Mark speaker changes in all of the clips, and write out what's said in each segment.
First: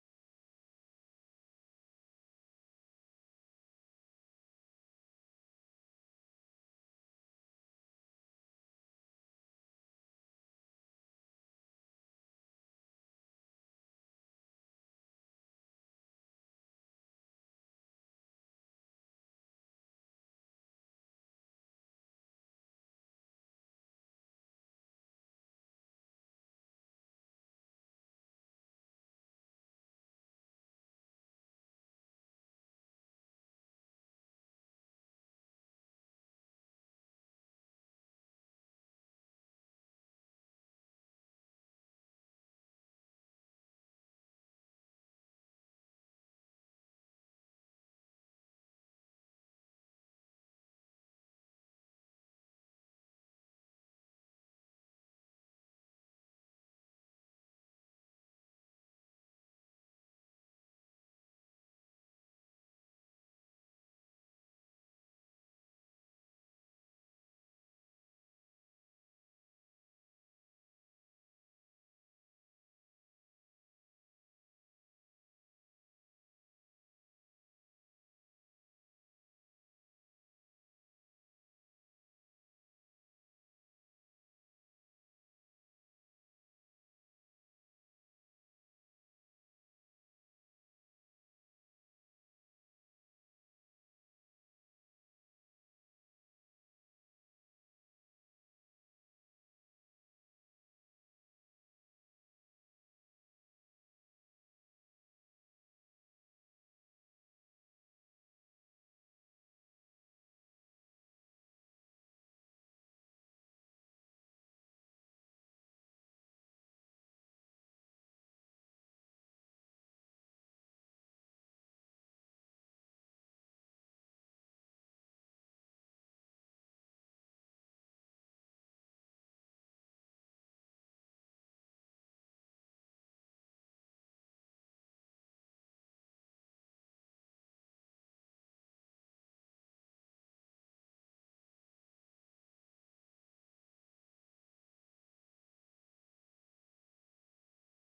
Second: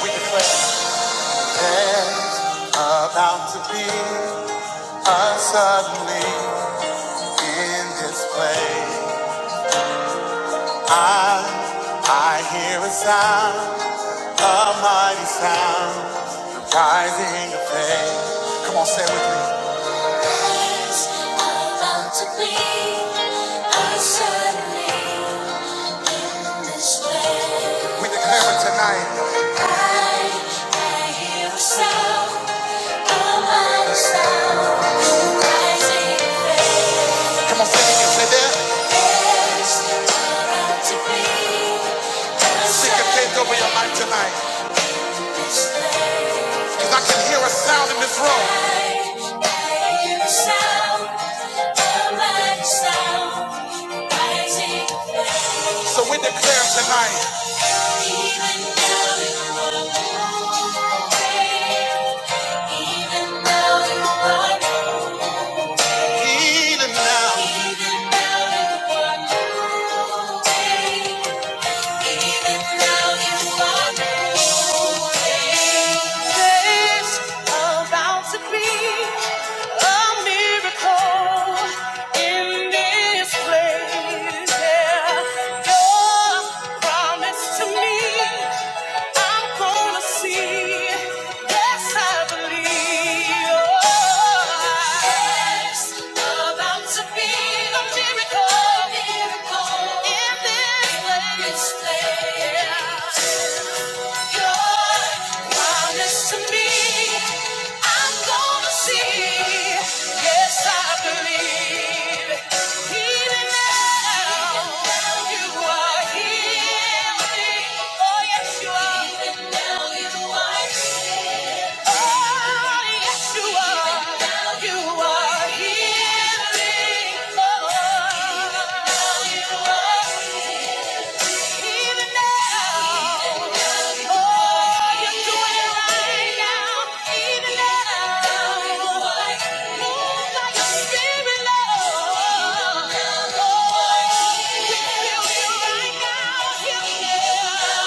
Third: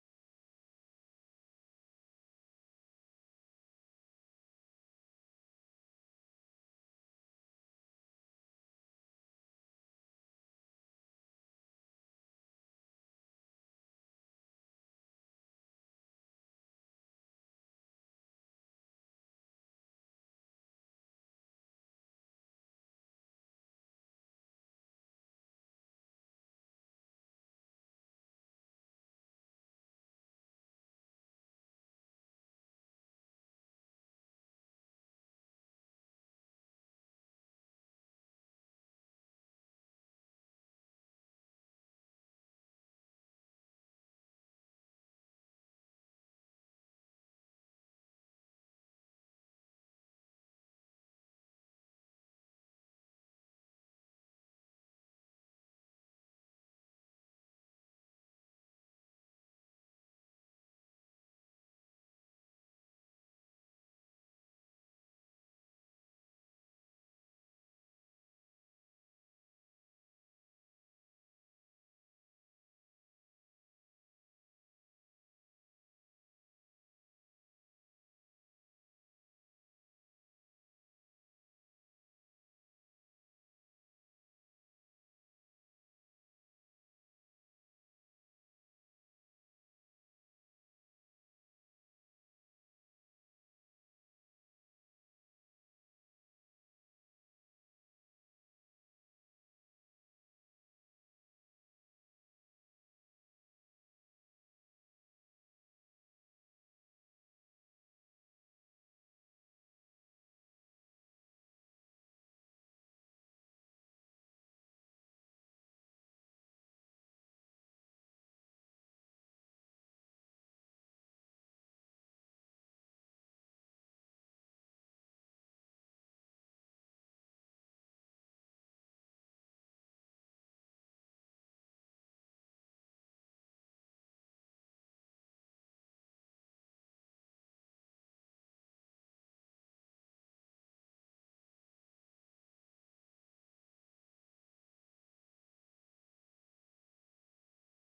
Speaker 1: There's about to be a suddenly in this place. I, I hear a sound, a mighty sound, the rising of faith. Come on, say it with me. There's about to be a suddenly We declare it tonight. I I hear a sound, a mighty sound, rising faith. Come on, sing it, say that. There's not out to be Sing your faith over your life tonight. Because I can hear a sound in this room. I I hear a sound, a mighty sound, rising faith. So we declare tonight. There's about to be a miracle in this place. Yeah. Your promise to to me, I'm gonna see. Yes, I believe. Oh, it's about to be a miracle, a miracle in this place. Promise to me, I'm gonna see. Yes, I believe. Even now, you are healing. Oh, yes, you are. Even now, you are healing. Oh, yes, you are. Even now, you are healing. Oh, even now, you are. Even now, oh, you're doing it right now. Even now, move by your spirit, Lord. Oh, heal, heal right now. Heal now.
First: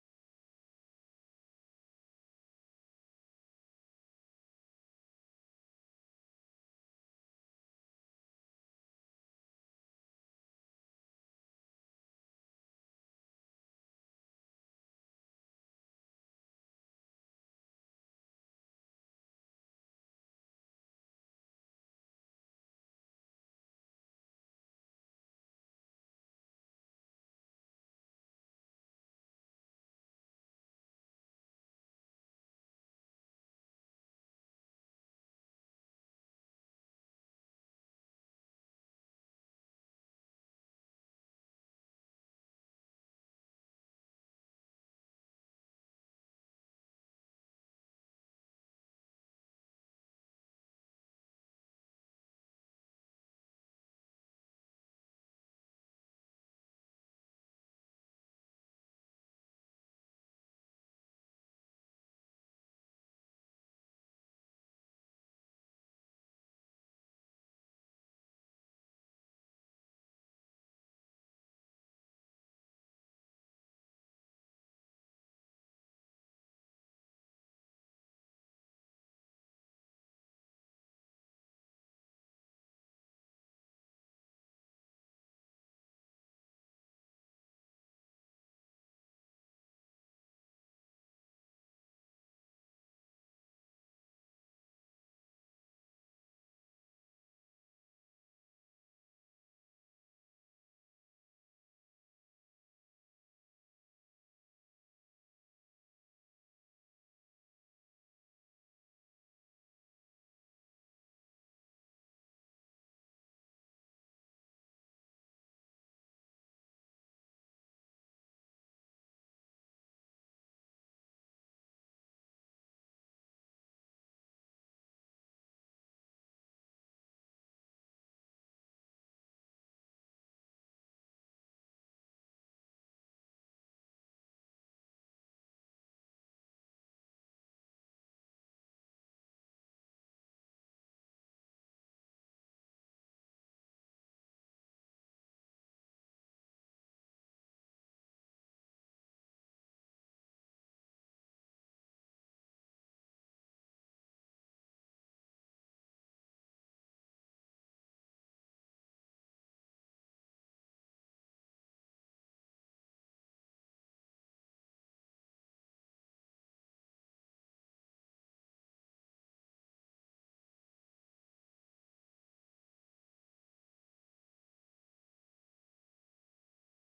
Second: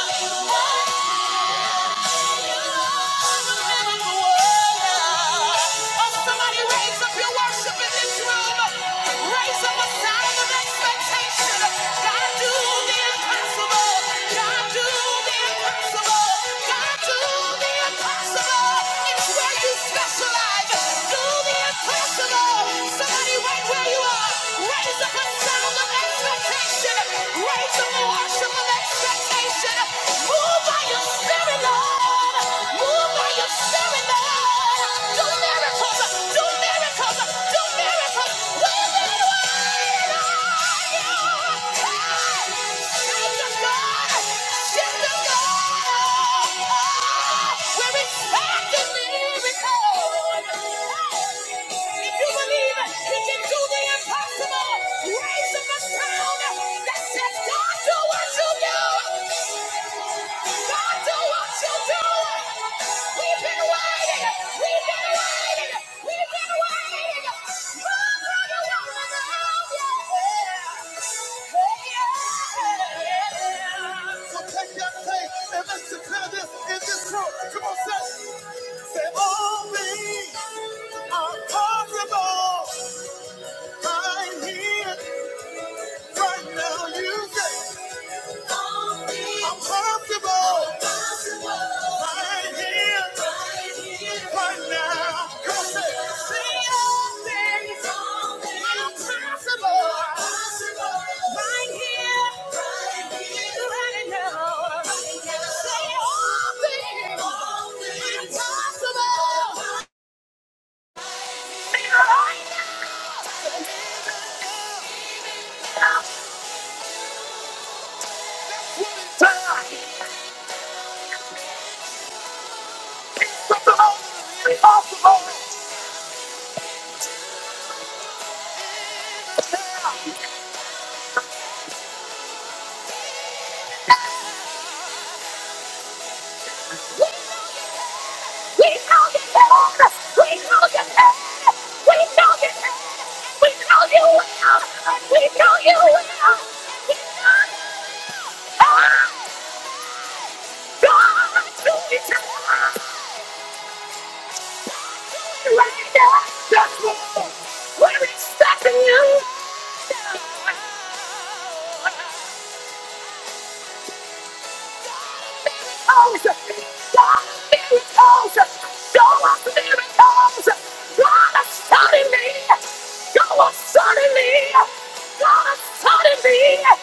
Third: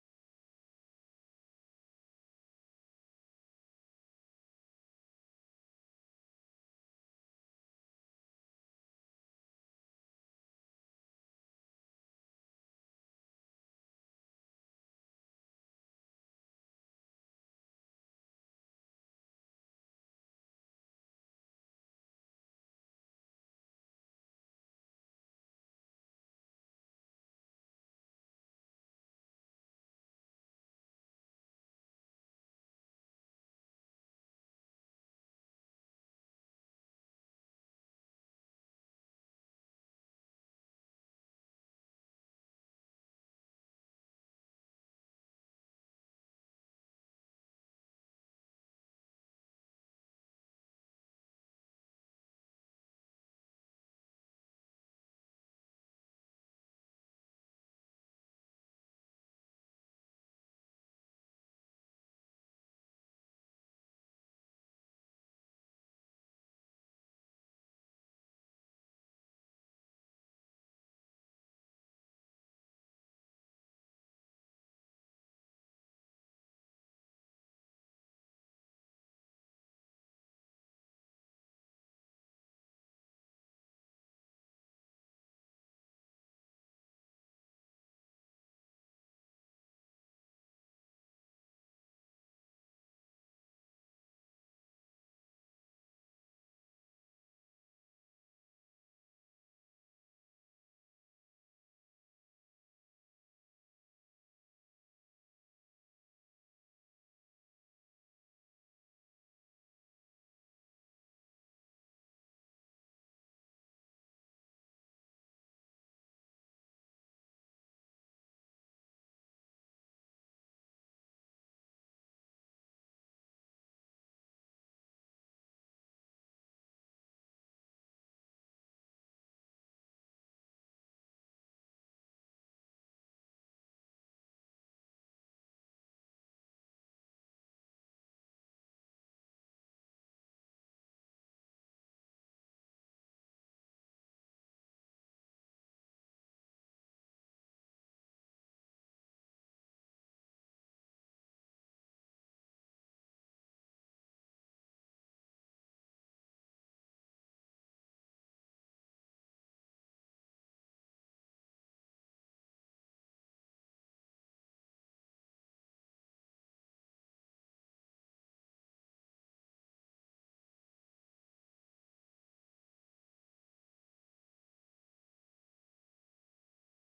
Speaker 1: Specialize. Do the impossible. Somebody right where you are, raise up a sound of expectation. Raise a worship expectation. Move by your spirit, Lord. Move by your spirit, Lord. Do miracles, do miracles, do miracles. We're living wide. Raise up a sound that says, God, do what you do! God, do what you do. We've been waiting. We've been waiting. We've been waiting. Move like a woman of your brother will love you. Yeah. So take that faith and let's declare this in this room. Come on, say, say all things are possible. I'm here right now. You say. I'm comfortable right here, right now. Come say, see all things are possible right here, right now. Say all things are possible. We know you can. We know you can. We know you can. We know you will. We know you will. We know you can. God, do it tonight. Do it right now. That's what we're expecting you. suddenly. God, suddenly. God, suddenly.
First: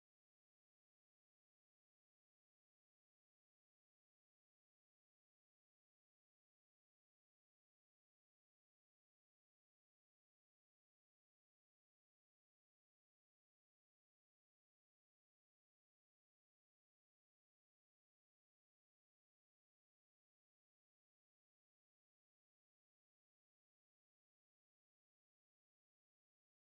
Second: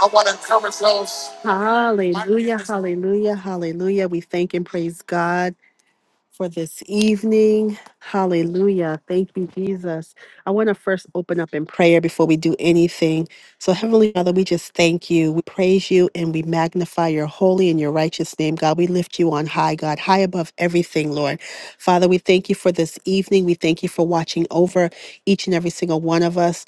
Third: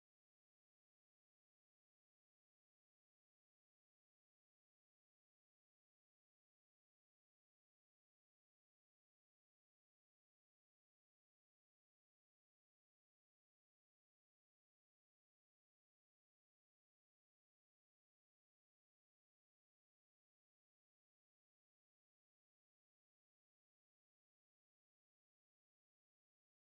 Speaker 1: I want to encourage those. Hallelujah, hallelujah, hallelujah. We thank and praise God. for this evening. Hallelujah. Thank you, Jesus. I want to first open up in prayer before we do anything. So, Heavenly Father, we just thank you. We praise you and we magnify your holy and your righteous name, God. We lift you on high, God, high above everything, Lord. Father, we thank you for this evening. We thank you for watching over each and every single one of us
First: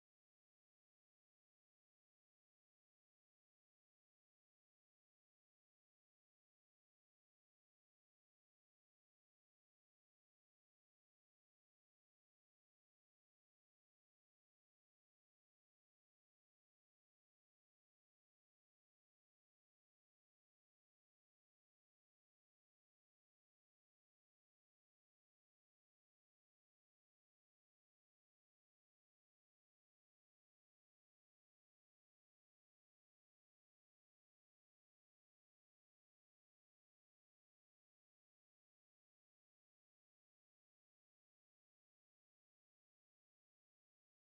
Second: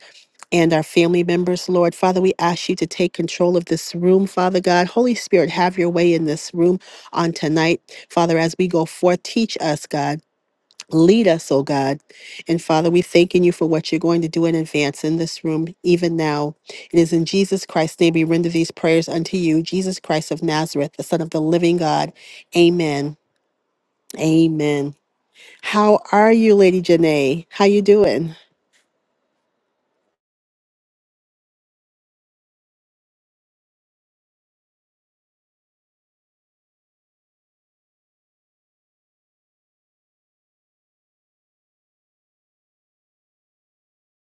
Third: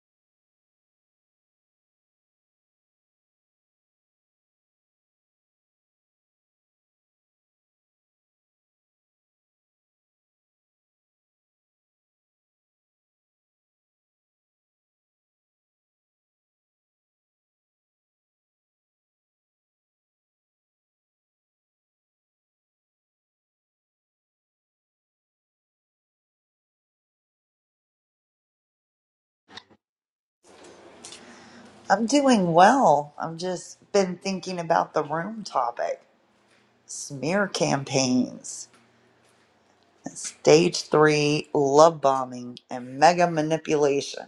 Speaker 1: and our family members, Lord. Father, we ask you to take control of this room, Father God. Holy Spirit, have your way in this room on tonight. Father, as we go forth, teach us, God. Lead us, oh God. And Father, we thanking you for what you're going to do in advance in this room, even now. It is in Jesus Christ's name we render these prayers unto you, Jesus Christ of Nazareth, the Son of the living God. Amen. Amen. How are you, Lady Janae? How you doing?
Speaker 2: I'm doing well. I've just been thinking about the room topic smear campaigns, stage three love bombing, and mega manipulation.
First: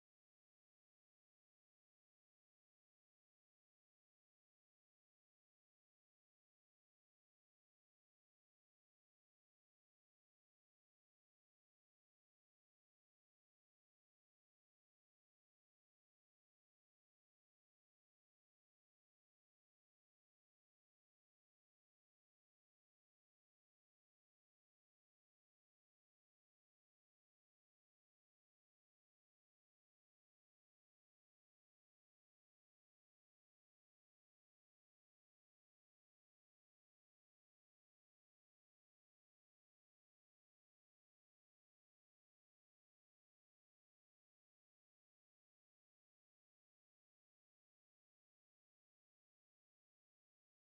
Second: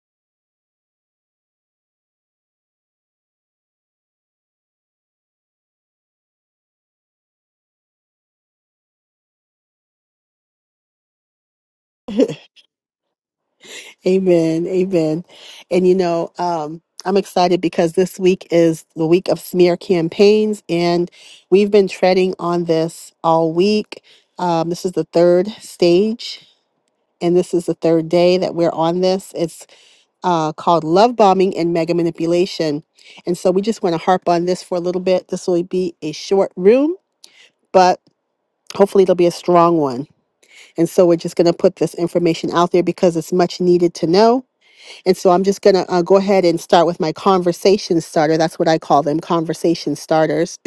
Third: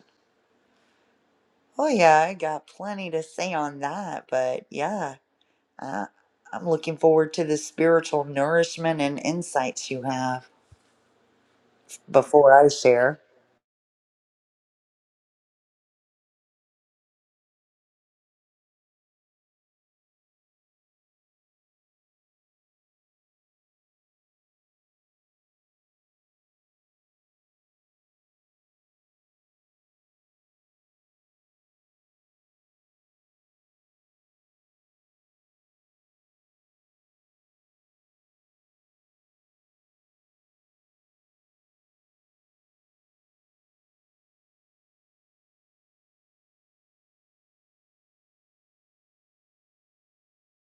Speaker 2: Oh, yeah, I got plenty to say on that, but yeah, I, I'm looking forward to the spiritual nourishment and insights you have before I share.
Speaker 1: Amen. Amen. And you know, um, I'm excited because this week is the week of smear campaigns, and we've been treading on this all week. Um, this is the third stage, and this is the third day that we're on this. It's uh, called Love Bombing and Mega Manipulation. And so we just want to harp on this for a little bit. This will be a short room, but hopefully it'll be a strong one. And so we're just going to put this information out there because it's much needed to know. And so I'm just going to uh, go ahead and start with my conversation starter. That's what I call them conversation starters.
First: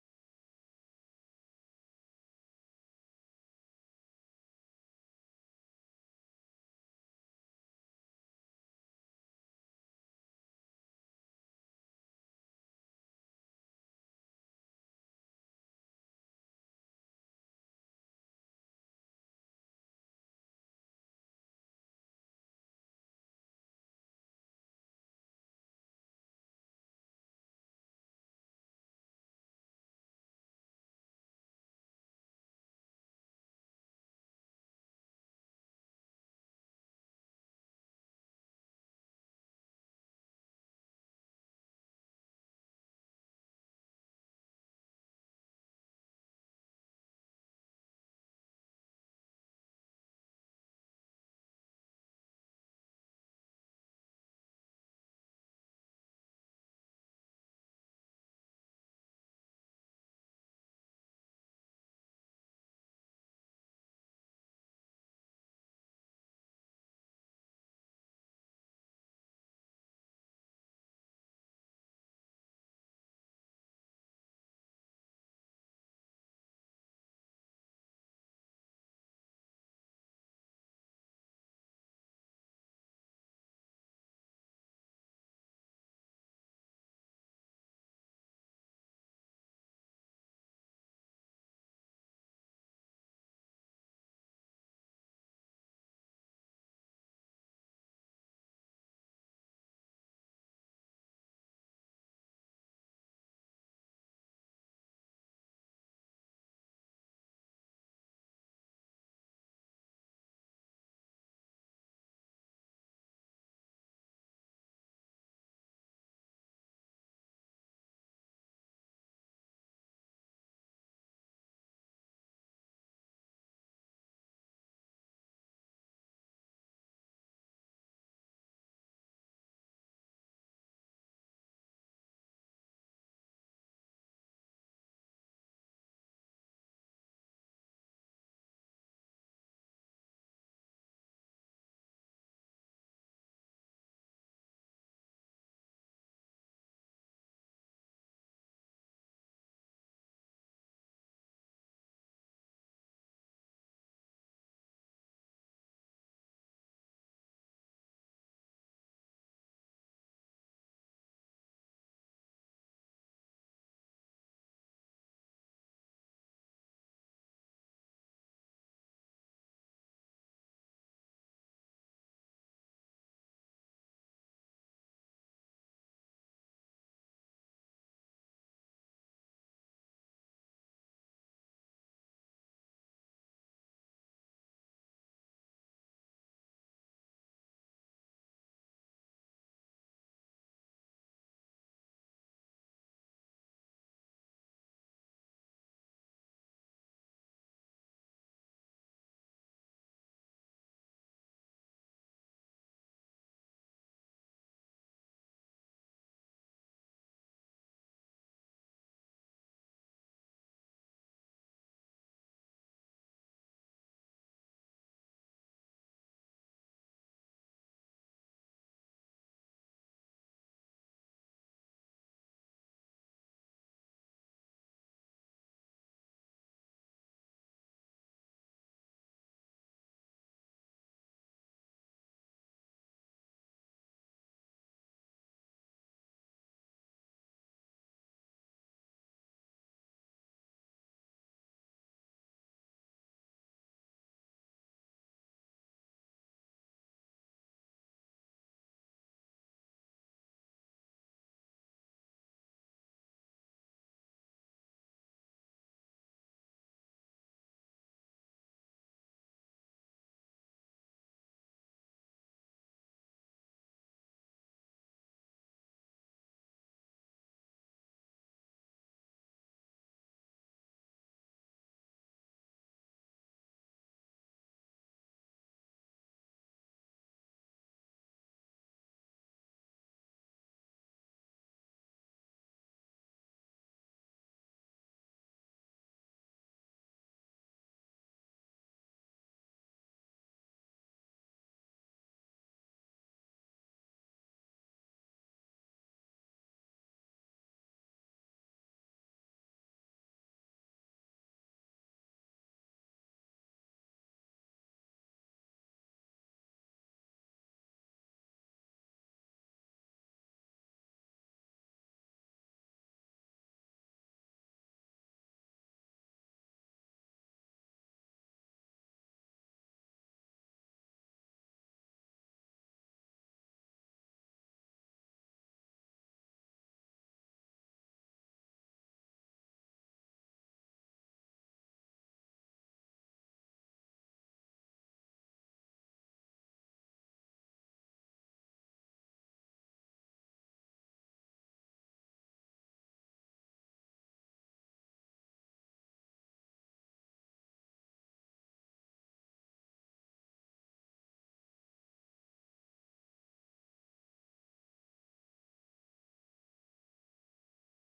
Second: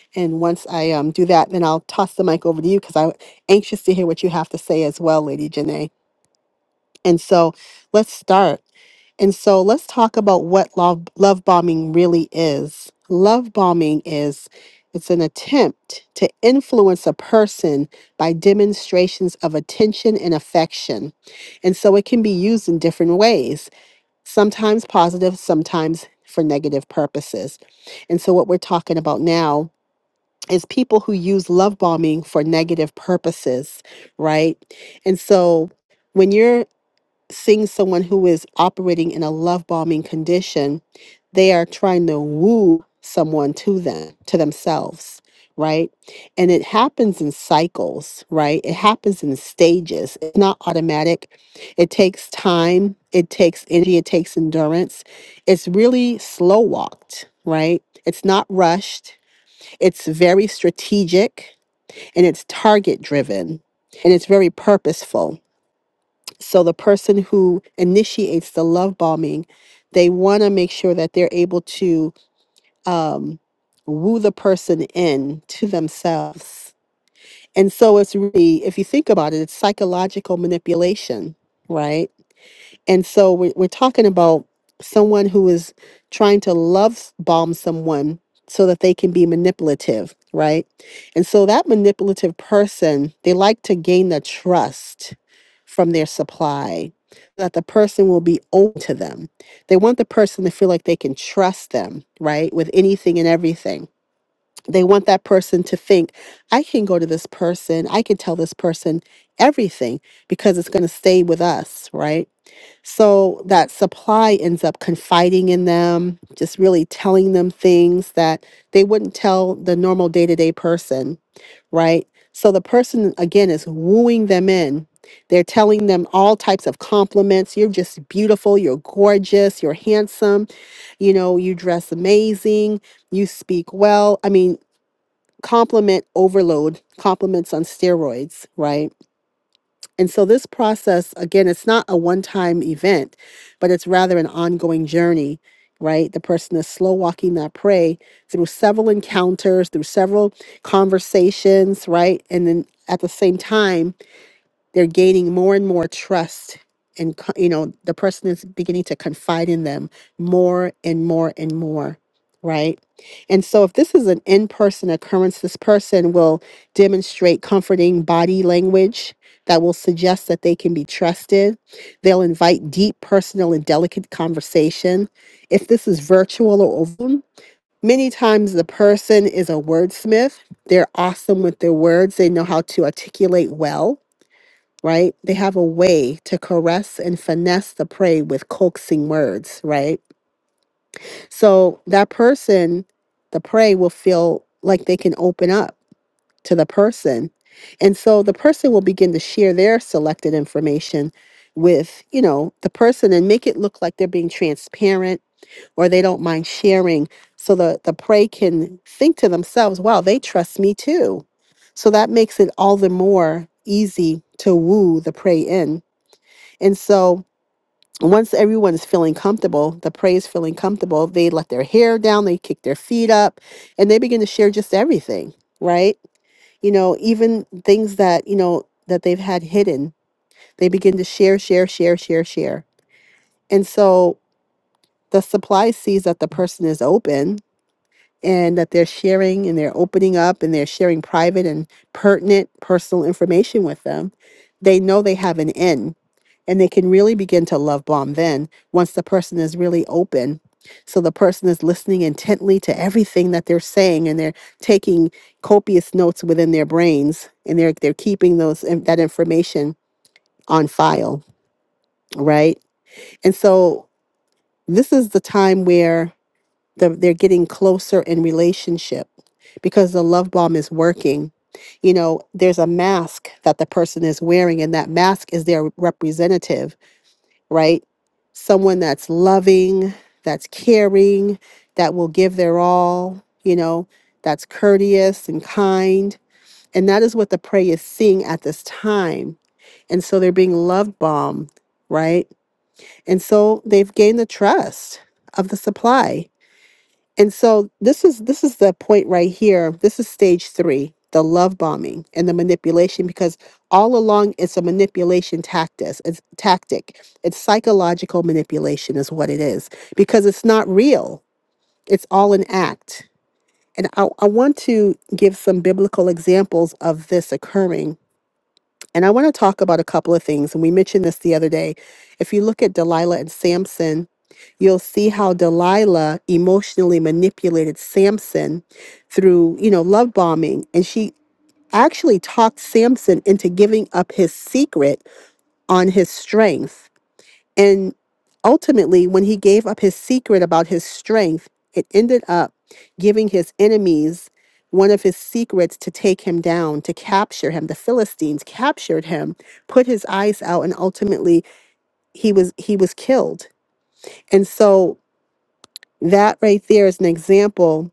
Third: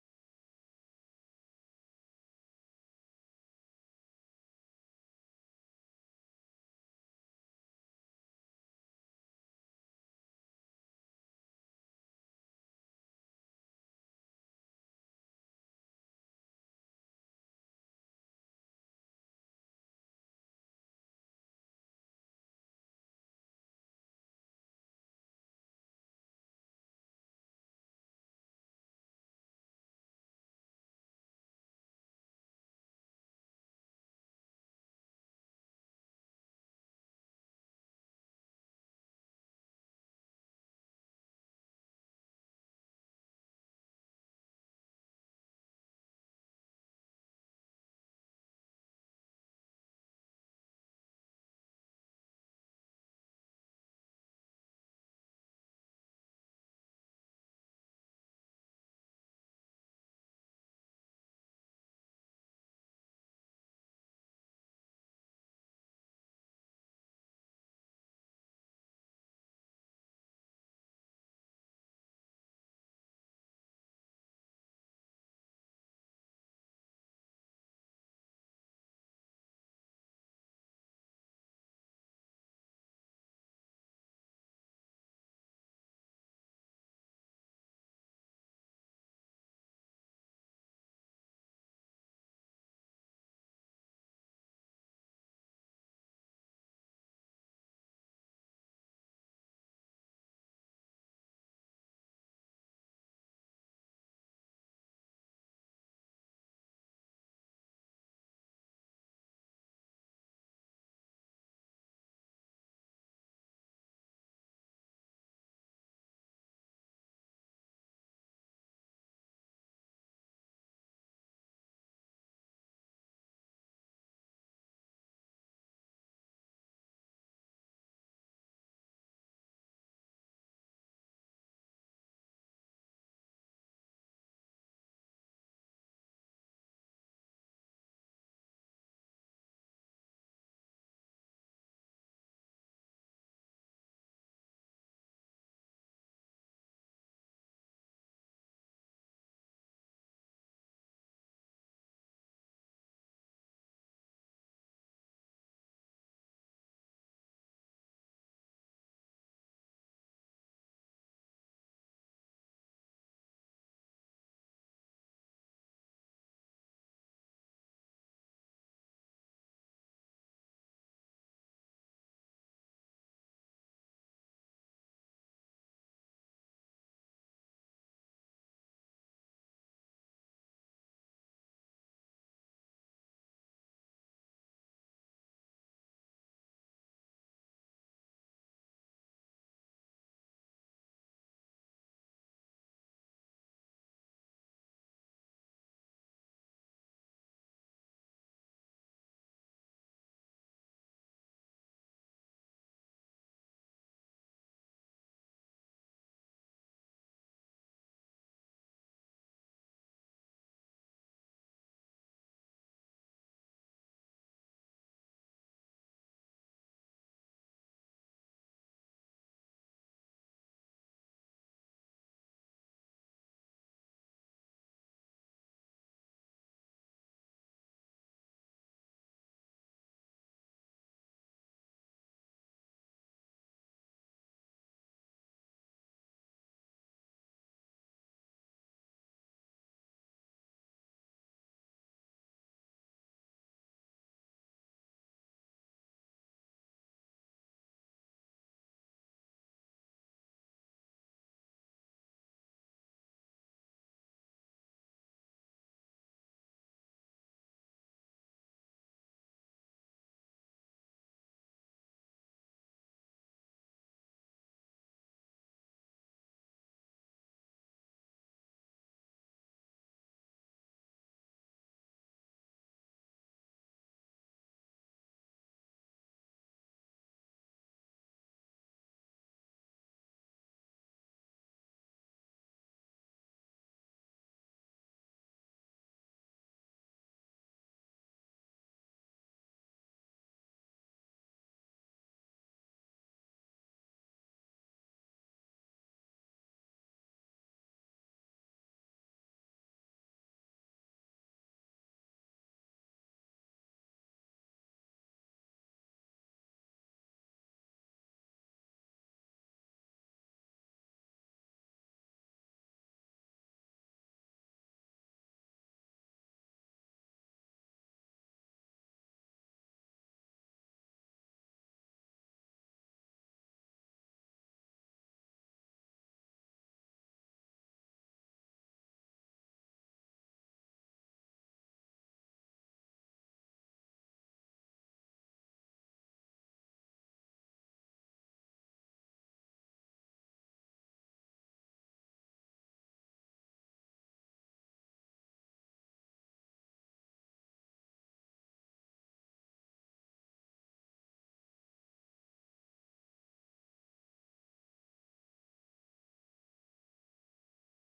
Speaker 1: and once I um, do that, then I'll toss the mic over to you because I'm anxious to hear what you have to say as well, Lady Janae. And so let's start. And so let's talk about what love, love bombing really is. Love bombing is it's an attempt to influence a person by demonstrations of attention and affection. And so it can be used in different ways, sometimes positive, sometimes for negative purposes. And so what we're talking about now is people who use love bombing for negative purposes, right? And so when you're seeing someone who is operating in a love bombing condition, they are trying to woo someone to them, to themselves, right? And it happens in cycles, right? It happens in stages. It's not automatic. It takes time, it takes energy, it takes endurance. It's really slow walked, right? It's not rushed. It's very strategic and it's target driven and it's very purposeful so the person who initiates the love bombing, they want to make sure that they're able to um, woo the person in to themselves. And so it's really, if you think about it, it's psychological manipulation, right? And so we're, we're talking about someone who is trying to love s- bomb someone so that they can be manipulative, right? And so that manipulative person, they like to gain the trust from their supply, so that the person will be open to them. They want the person to feel like they can trust them, right, with anything and everything. They want that person to think, I can go to this person, I can tell this person everything because it's going to stay with us, right? So that supply ends up confiding in them, just really telling them things that they wouldn't tell the normal day to day person right? So the person, again, is wooing them in. They're telling them all types of compliments. You're just beautiful. You're gorgeous. You're handsome. You know, you dress amazing. You speak well. I mean, compliment overload, compliments on steroids, right? And so this process, again, it's not a one time event, but it's rather an ongoing journey, right? The person is slow walking that prey through several encounters, through several conversations, right? And then at the same time, they're gaining more and more trust and co- you know the person is beginning to confide in them more and more and more right and so if this is an in-person occurrence this person will demonstrate comforting body language that will suggest that they can be trusted they'll invite deep personal and delicate conversation if this is virtual or over many times the person is a wordsmith they're awesome with their words they know how to articulate well right? They have a way to caress and finesse the prey with coaxing words, right? So that person, the prey, will feel like they can open up to the person. And so the person will begin to share their selected information with, you know, the person and make it look like they're being transparent or they don't mind sharing so the the prey can think to themselves, wow, they trust me too. So that makes it all the more easy to woo the prey in and so once everyone is feeling comfortable, the prayer is feeling comfortable, they let their hair down, they kick their feet up, and they begin to share just everything, right? You know, even things that, you know, that they've had hidden, they begin to share, share, share, share, share. And so the supply sees that the person is open and that they're sharing and they're opening up and they're sharing private and pertinent personal information with them, they know they have an end and they can really begin to love bomb then once the person is really open. So the person is listening intently to everything that they're saying and they're taking copious notes within their brains and they're they're keeping those that information on file, right? And so this is the time where the, they're getting closer in relationship because the love bomb is working. You know, there's a mask that the person is wearing, and that mask is their representative, right? Someone that's loving, that's caring, that will give their all, you know, that's courteous and kind. And that is what the prey is seeing at this time. And so they're being love bombed, right? And so they've gained the trust of the supply and so this is this is the point right here. This is stage 3, the love bombing and the manipulation because all along it's a manipulation tactic. It's tactic. It's psychological manipulation is what it is because it's not real. It's all an act. And I, I want to give some biblical examples of this occurring and I want to talk about a couple of things. And we mentioned this the other day. If you look at Delilah and Samson, you'll see how Delilah emotionally manipulated Samson through, you know, love bombing. And she actually talked Samson into giving up his secret on his strength and ultimately, when he gave up his secret about his strength, it ended up giving his enemies one of his secrets to take him down, to capture him. The Philistines captured him, put his eyes out, and ultimately he was he was killed. And so that right there is an example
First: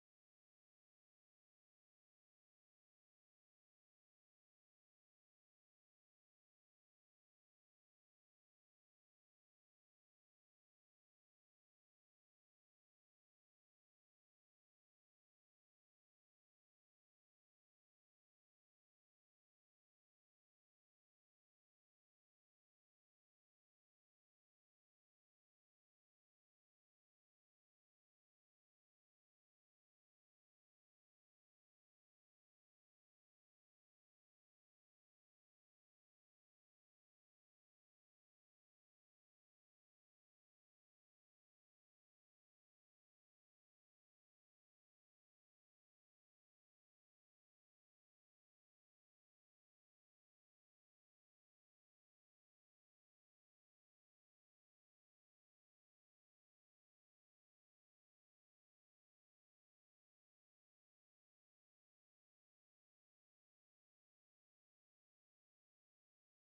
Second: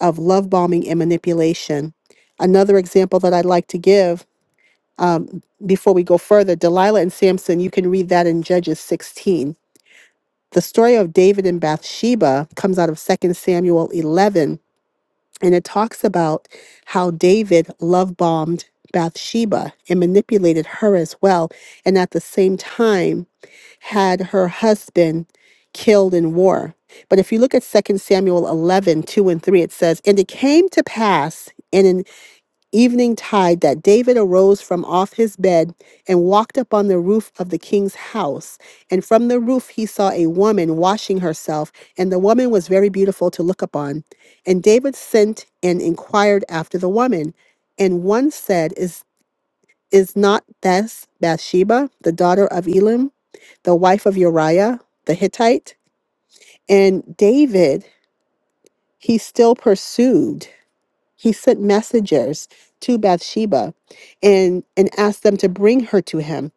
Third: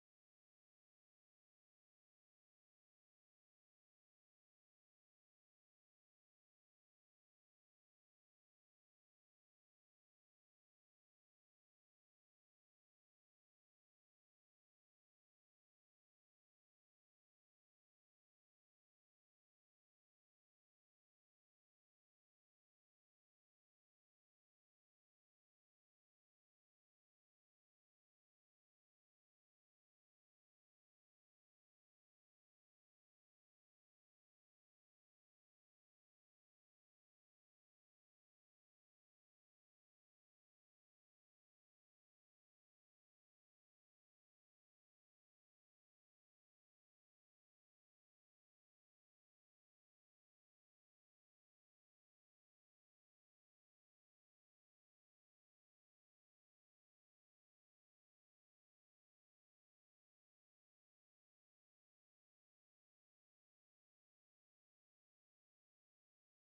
Speaker 1: of love bombing and manipulation. Another example that I'd like to give um, before we go further, Delilah and Samson, you can read that in Judges 16 the story of David and Bathsheba comes out of Second Samuel 11, and it talks about how David love bombed Bathsheba and manipulated her as well, and at the same time had her husband killed in war. But if you look at Second Samuel 11:2 and 3, it says, And it came to pass. in an." evening tide that David arose from off his bed and walked up on the roof of the king's house. And from the roof he saw a woman washing herself, and the woman was very beautiful to look upon. And David sent and inquired after the woman. And one said, Is is not this Bathsheba, the daughter of Elam, the wife of Uriah the Hittite? And David, he still pursued. He sent messengers to Bathsheba and, and asked them to bring her to him.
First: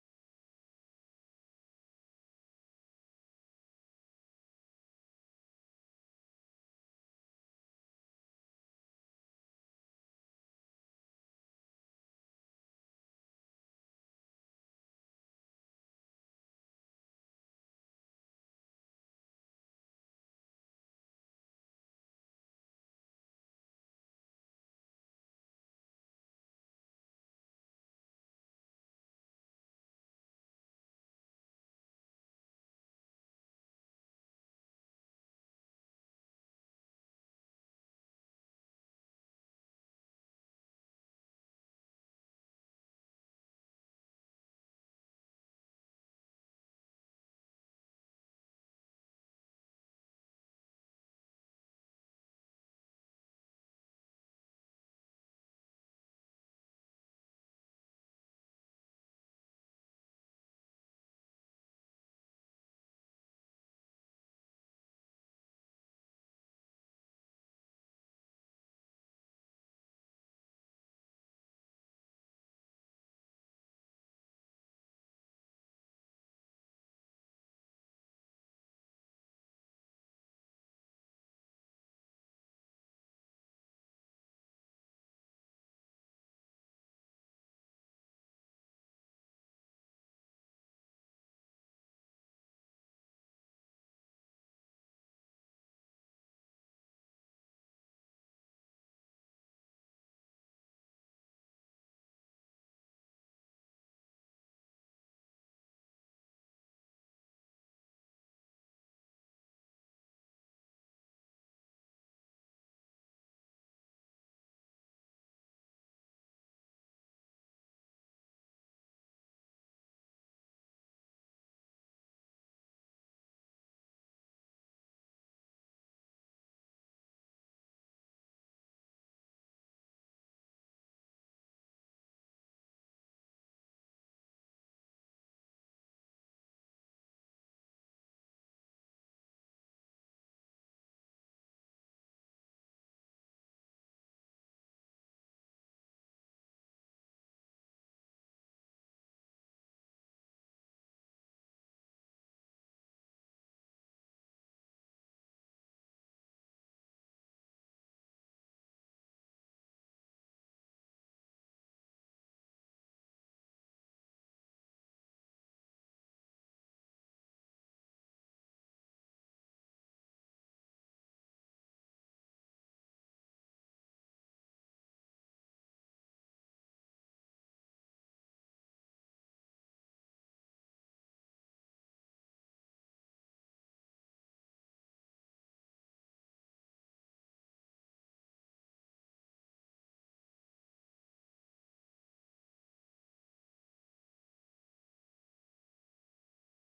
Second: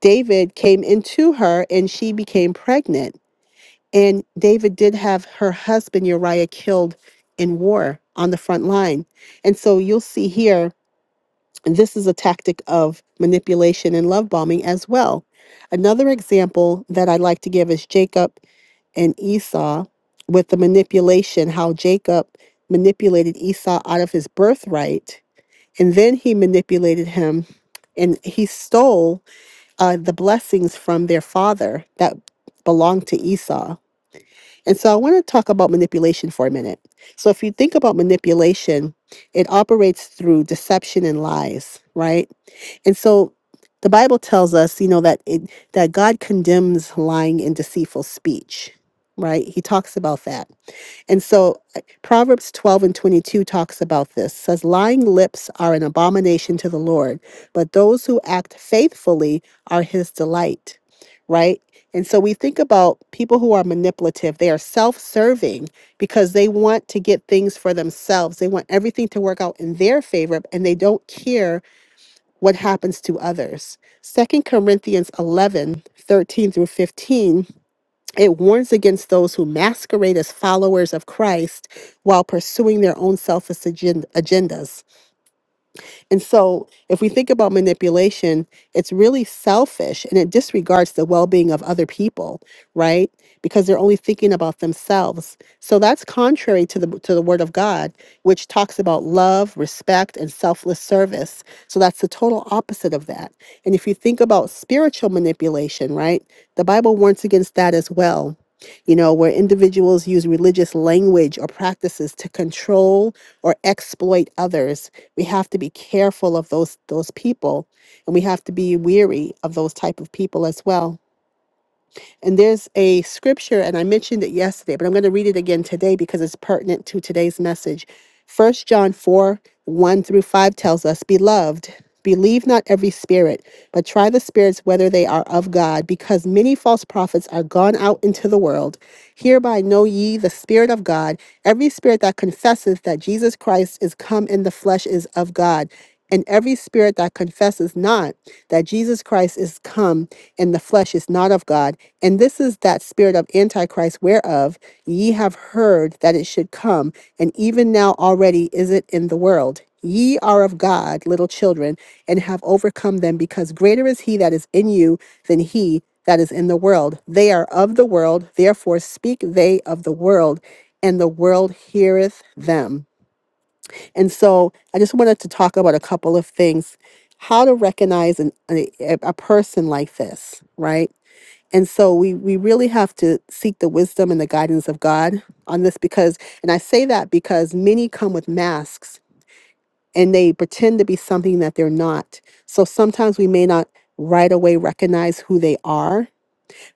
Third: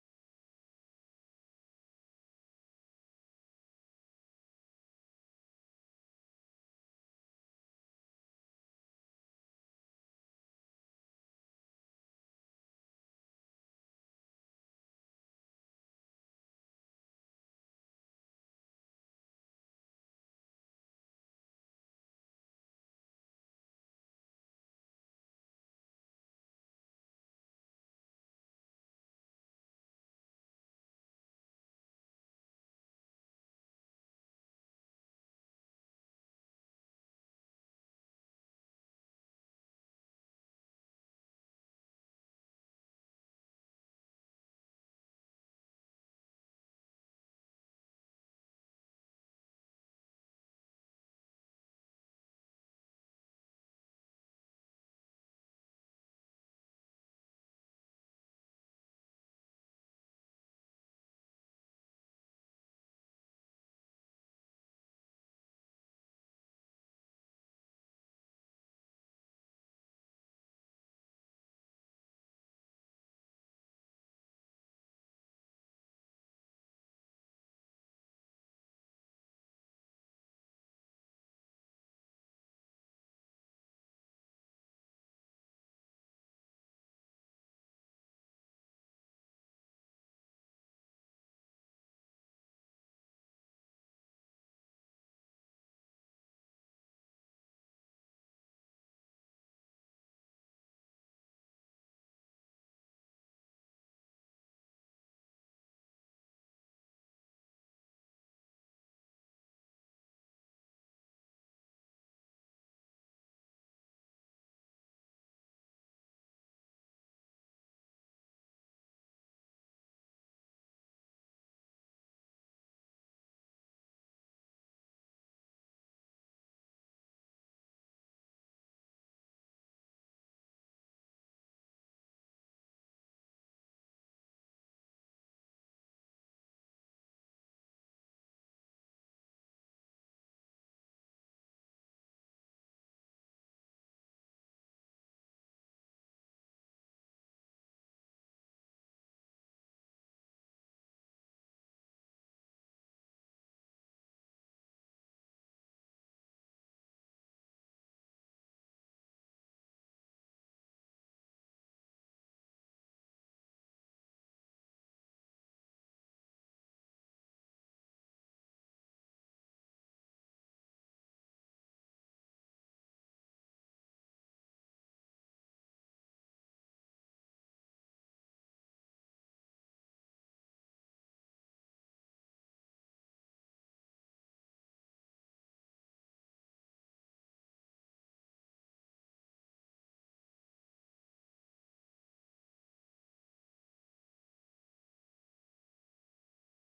Speaker 1: David came into her and she became pregnant. And David did have her husband Uriah killed in war on the front line. And so you'll see here, and this is a tactic of manipulation and love bombing as well. Another example that i like to give is Jacob and Esau with the manipulation, how Jacob manipulated Esau out of his birthright and then he manipulated him and he stole uh, the blessings from their father that belonged to Esau. And so I want to talk about manipulation for a minute. So if you think about manipulation, it operates through deception and lies, right? And so the Bible tells us, you know, that it, that God condemns lying and deceitful speech, right? He talks about that. And so uh, Proverbs 12 and 22 talks about this. Says lying lips are an abomination to the Lord, but those who act faithfully are his delight, right? And so we think about people who are manipulative. They are self-serving because they want to get things for themselves. They want everything to work out in their favor and they don't care what happens to others. Second Corinthians 11 13 through 15, it warns against those who masquerade as followers of Christ while pursuing their own selfish agen- agendas. And so, if we think about manipulation, it's really selfish and it disregards the well being of other people, right? Because they're only thinking about themselves. So, that's contrary to the, to the word of God, which talks about love, respect, and selfless service. So, that's the total opposite of that. And if you think about spiritual manipulation, right, the Bible warns against that as well. You know, where individuals use religious language or practices to control or exploit others we have to be careful of those those people and we have to be weary of those type of people as well and there's a scripture, and I mentioned it yesterday, but I'm going to read it again today because it's pertinent to today's message. First John 4 1 through 5 tells us, Beloved, believe not every spirit, but try the spirits whether they are of God, because many false prophets are gone out into the world. Hereby know ye the Spirit of God. Every spirit that confesseth that Jesus Christ is come in the flesh is of God. And every spirit that confesses not that Jesus Christ is come in the flesh is not of God. And this is that spirit of Antichrist, whereof ye have heard that it should come, and even now already is it in the world. Ye are of God, little children, and have overcome them, because greater is he that is in you than he that is in the world. They are of the world, therefore speak they of the world, and the world heareth them. And so I just wanted to talk about a couple of things how to recognize an, a, a a person like this, right? And so we, we really have to seek the wisdom and the guidance of God on this because, and I say that because many come with masks and they pretend to be something that they're not. So sometimes we may not right away recognize who they are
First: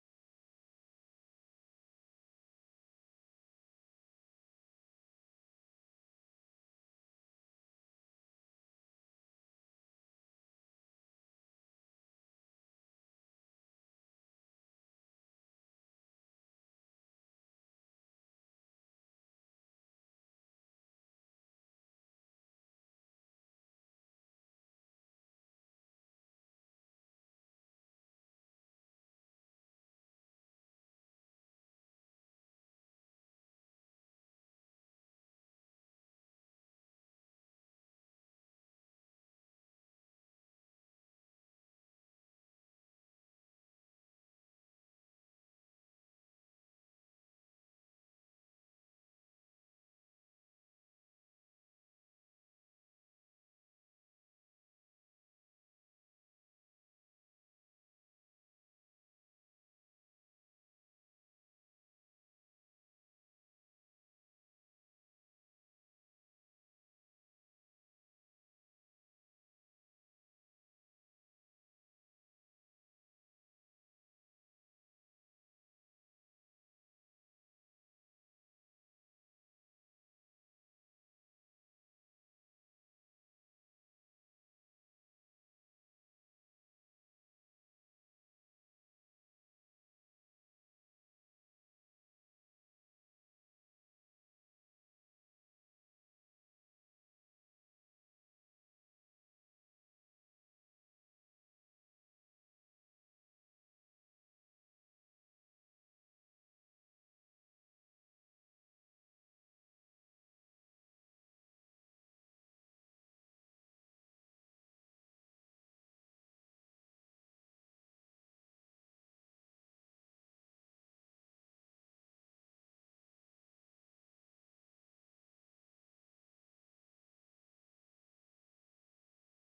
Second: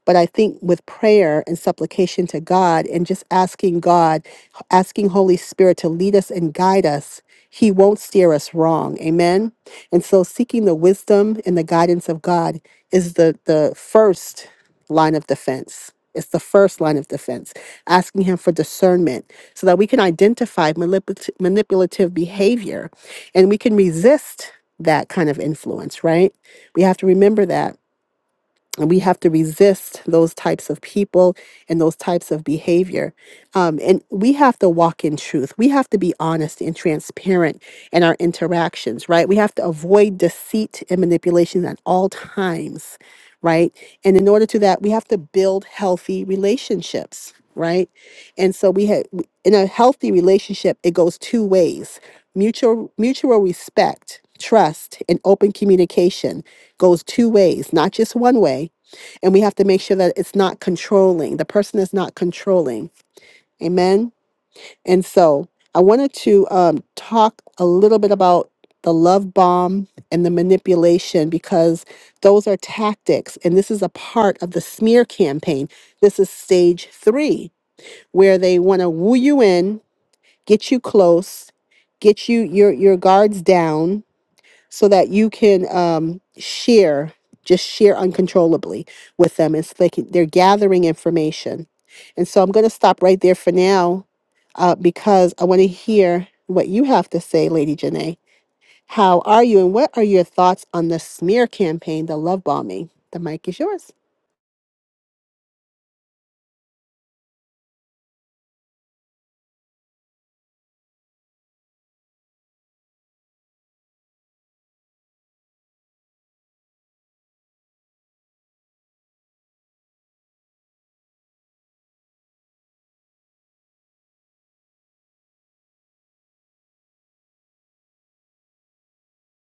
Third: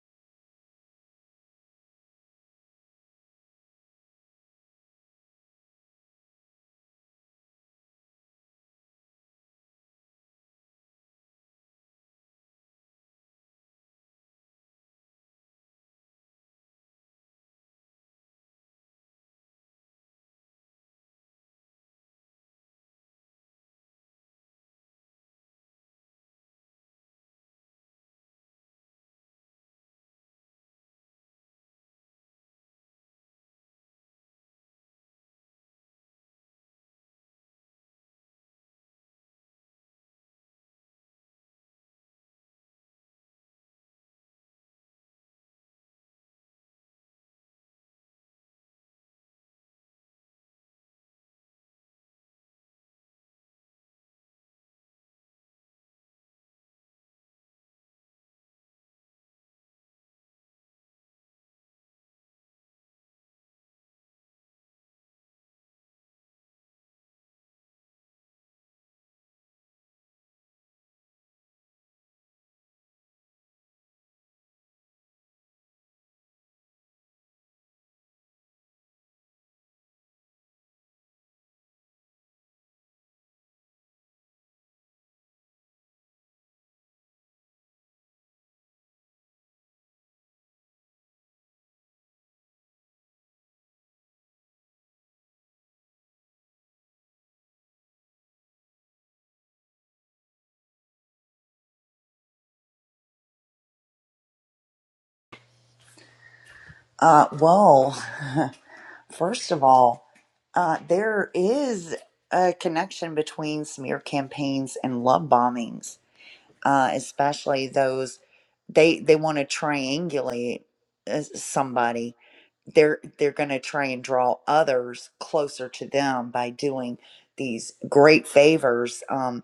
Speaker 1: but I think with prayer and supplication to God and just asking God, asking Holy Spirit to lead us and guide us, He won't steer us wrong. Amen. And so seeking the wisdom and the guidance of God is the, the first line of defense. It's the first line of defense, asking him for discernment so that we can identify manipul- manipulative behavior and we can resist that kind of influence, right? We have to remember that. And we have to resist those types of people and those types of behavior. Um, and we have to walk in truth. We have to be honest and transparent in our interactions, right? We have to avoid deceit and manipulation at all times right? And in order to that, we have to build healthy relationships, right? And so we have in a healthy relationship, it goes two ways. Mutual mutual respect, trust, and open communication goes two ways, not just one way. And we have to make sure that it's not controlling. The person is not controlling. Amen. And so I wanted to um, talk a little bit about the love bomb and the manipulation because those are tactics. And this is a part of the smear campaign. This is stage three, where they want to woo you in, get you close, get you your, your guards down so that you can um, share, just share uncontrollably with them. It's like they're gathering information. And so I'm going to stop right there for now uh, because I want to hear what you have to say, Lady Janae. How are you, and what are your thoughts on the smear campaign, the love bombing? The mic is yours.
Speaker 2: Uh, well, first of all, uh, there is a connection between smear campaigns and love bombings uh, especially those they they want to triangulate uh, somebody they're they're going to try and draw others closer to them by doing these great favors um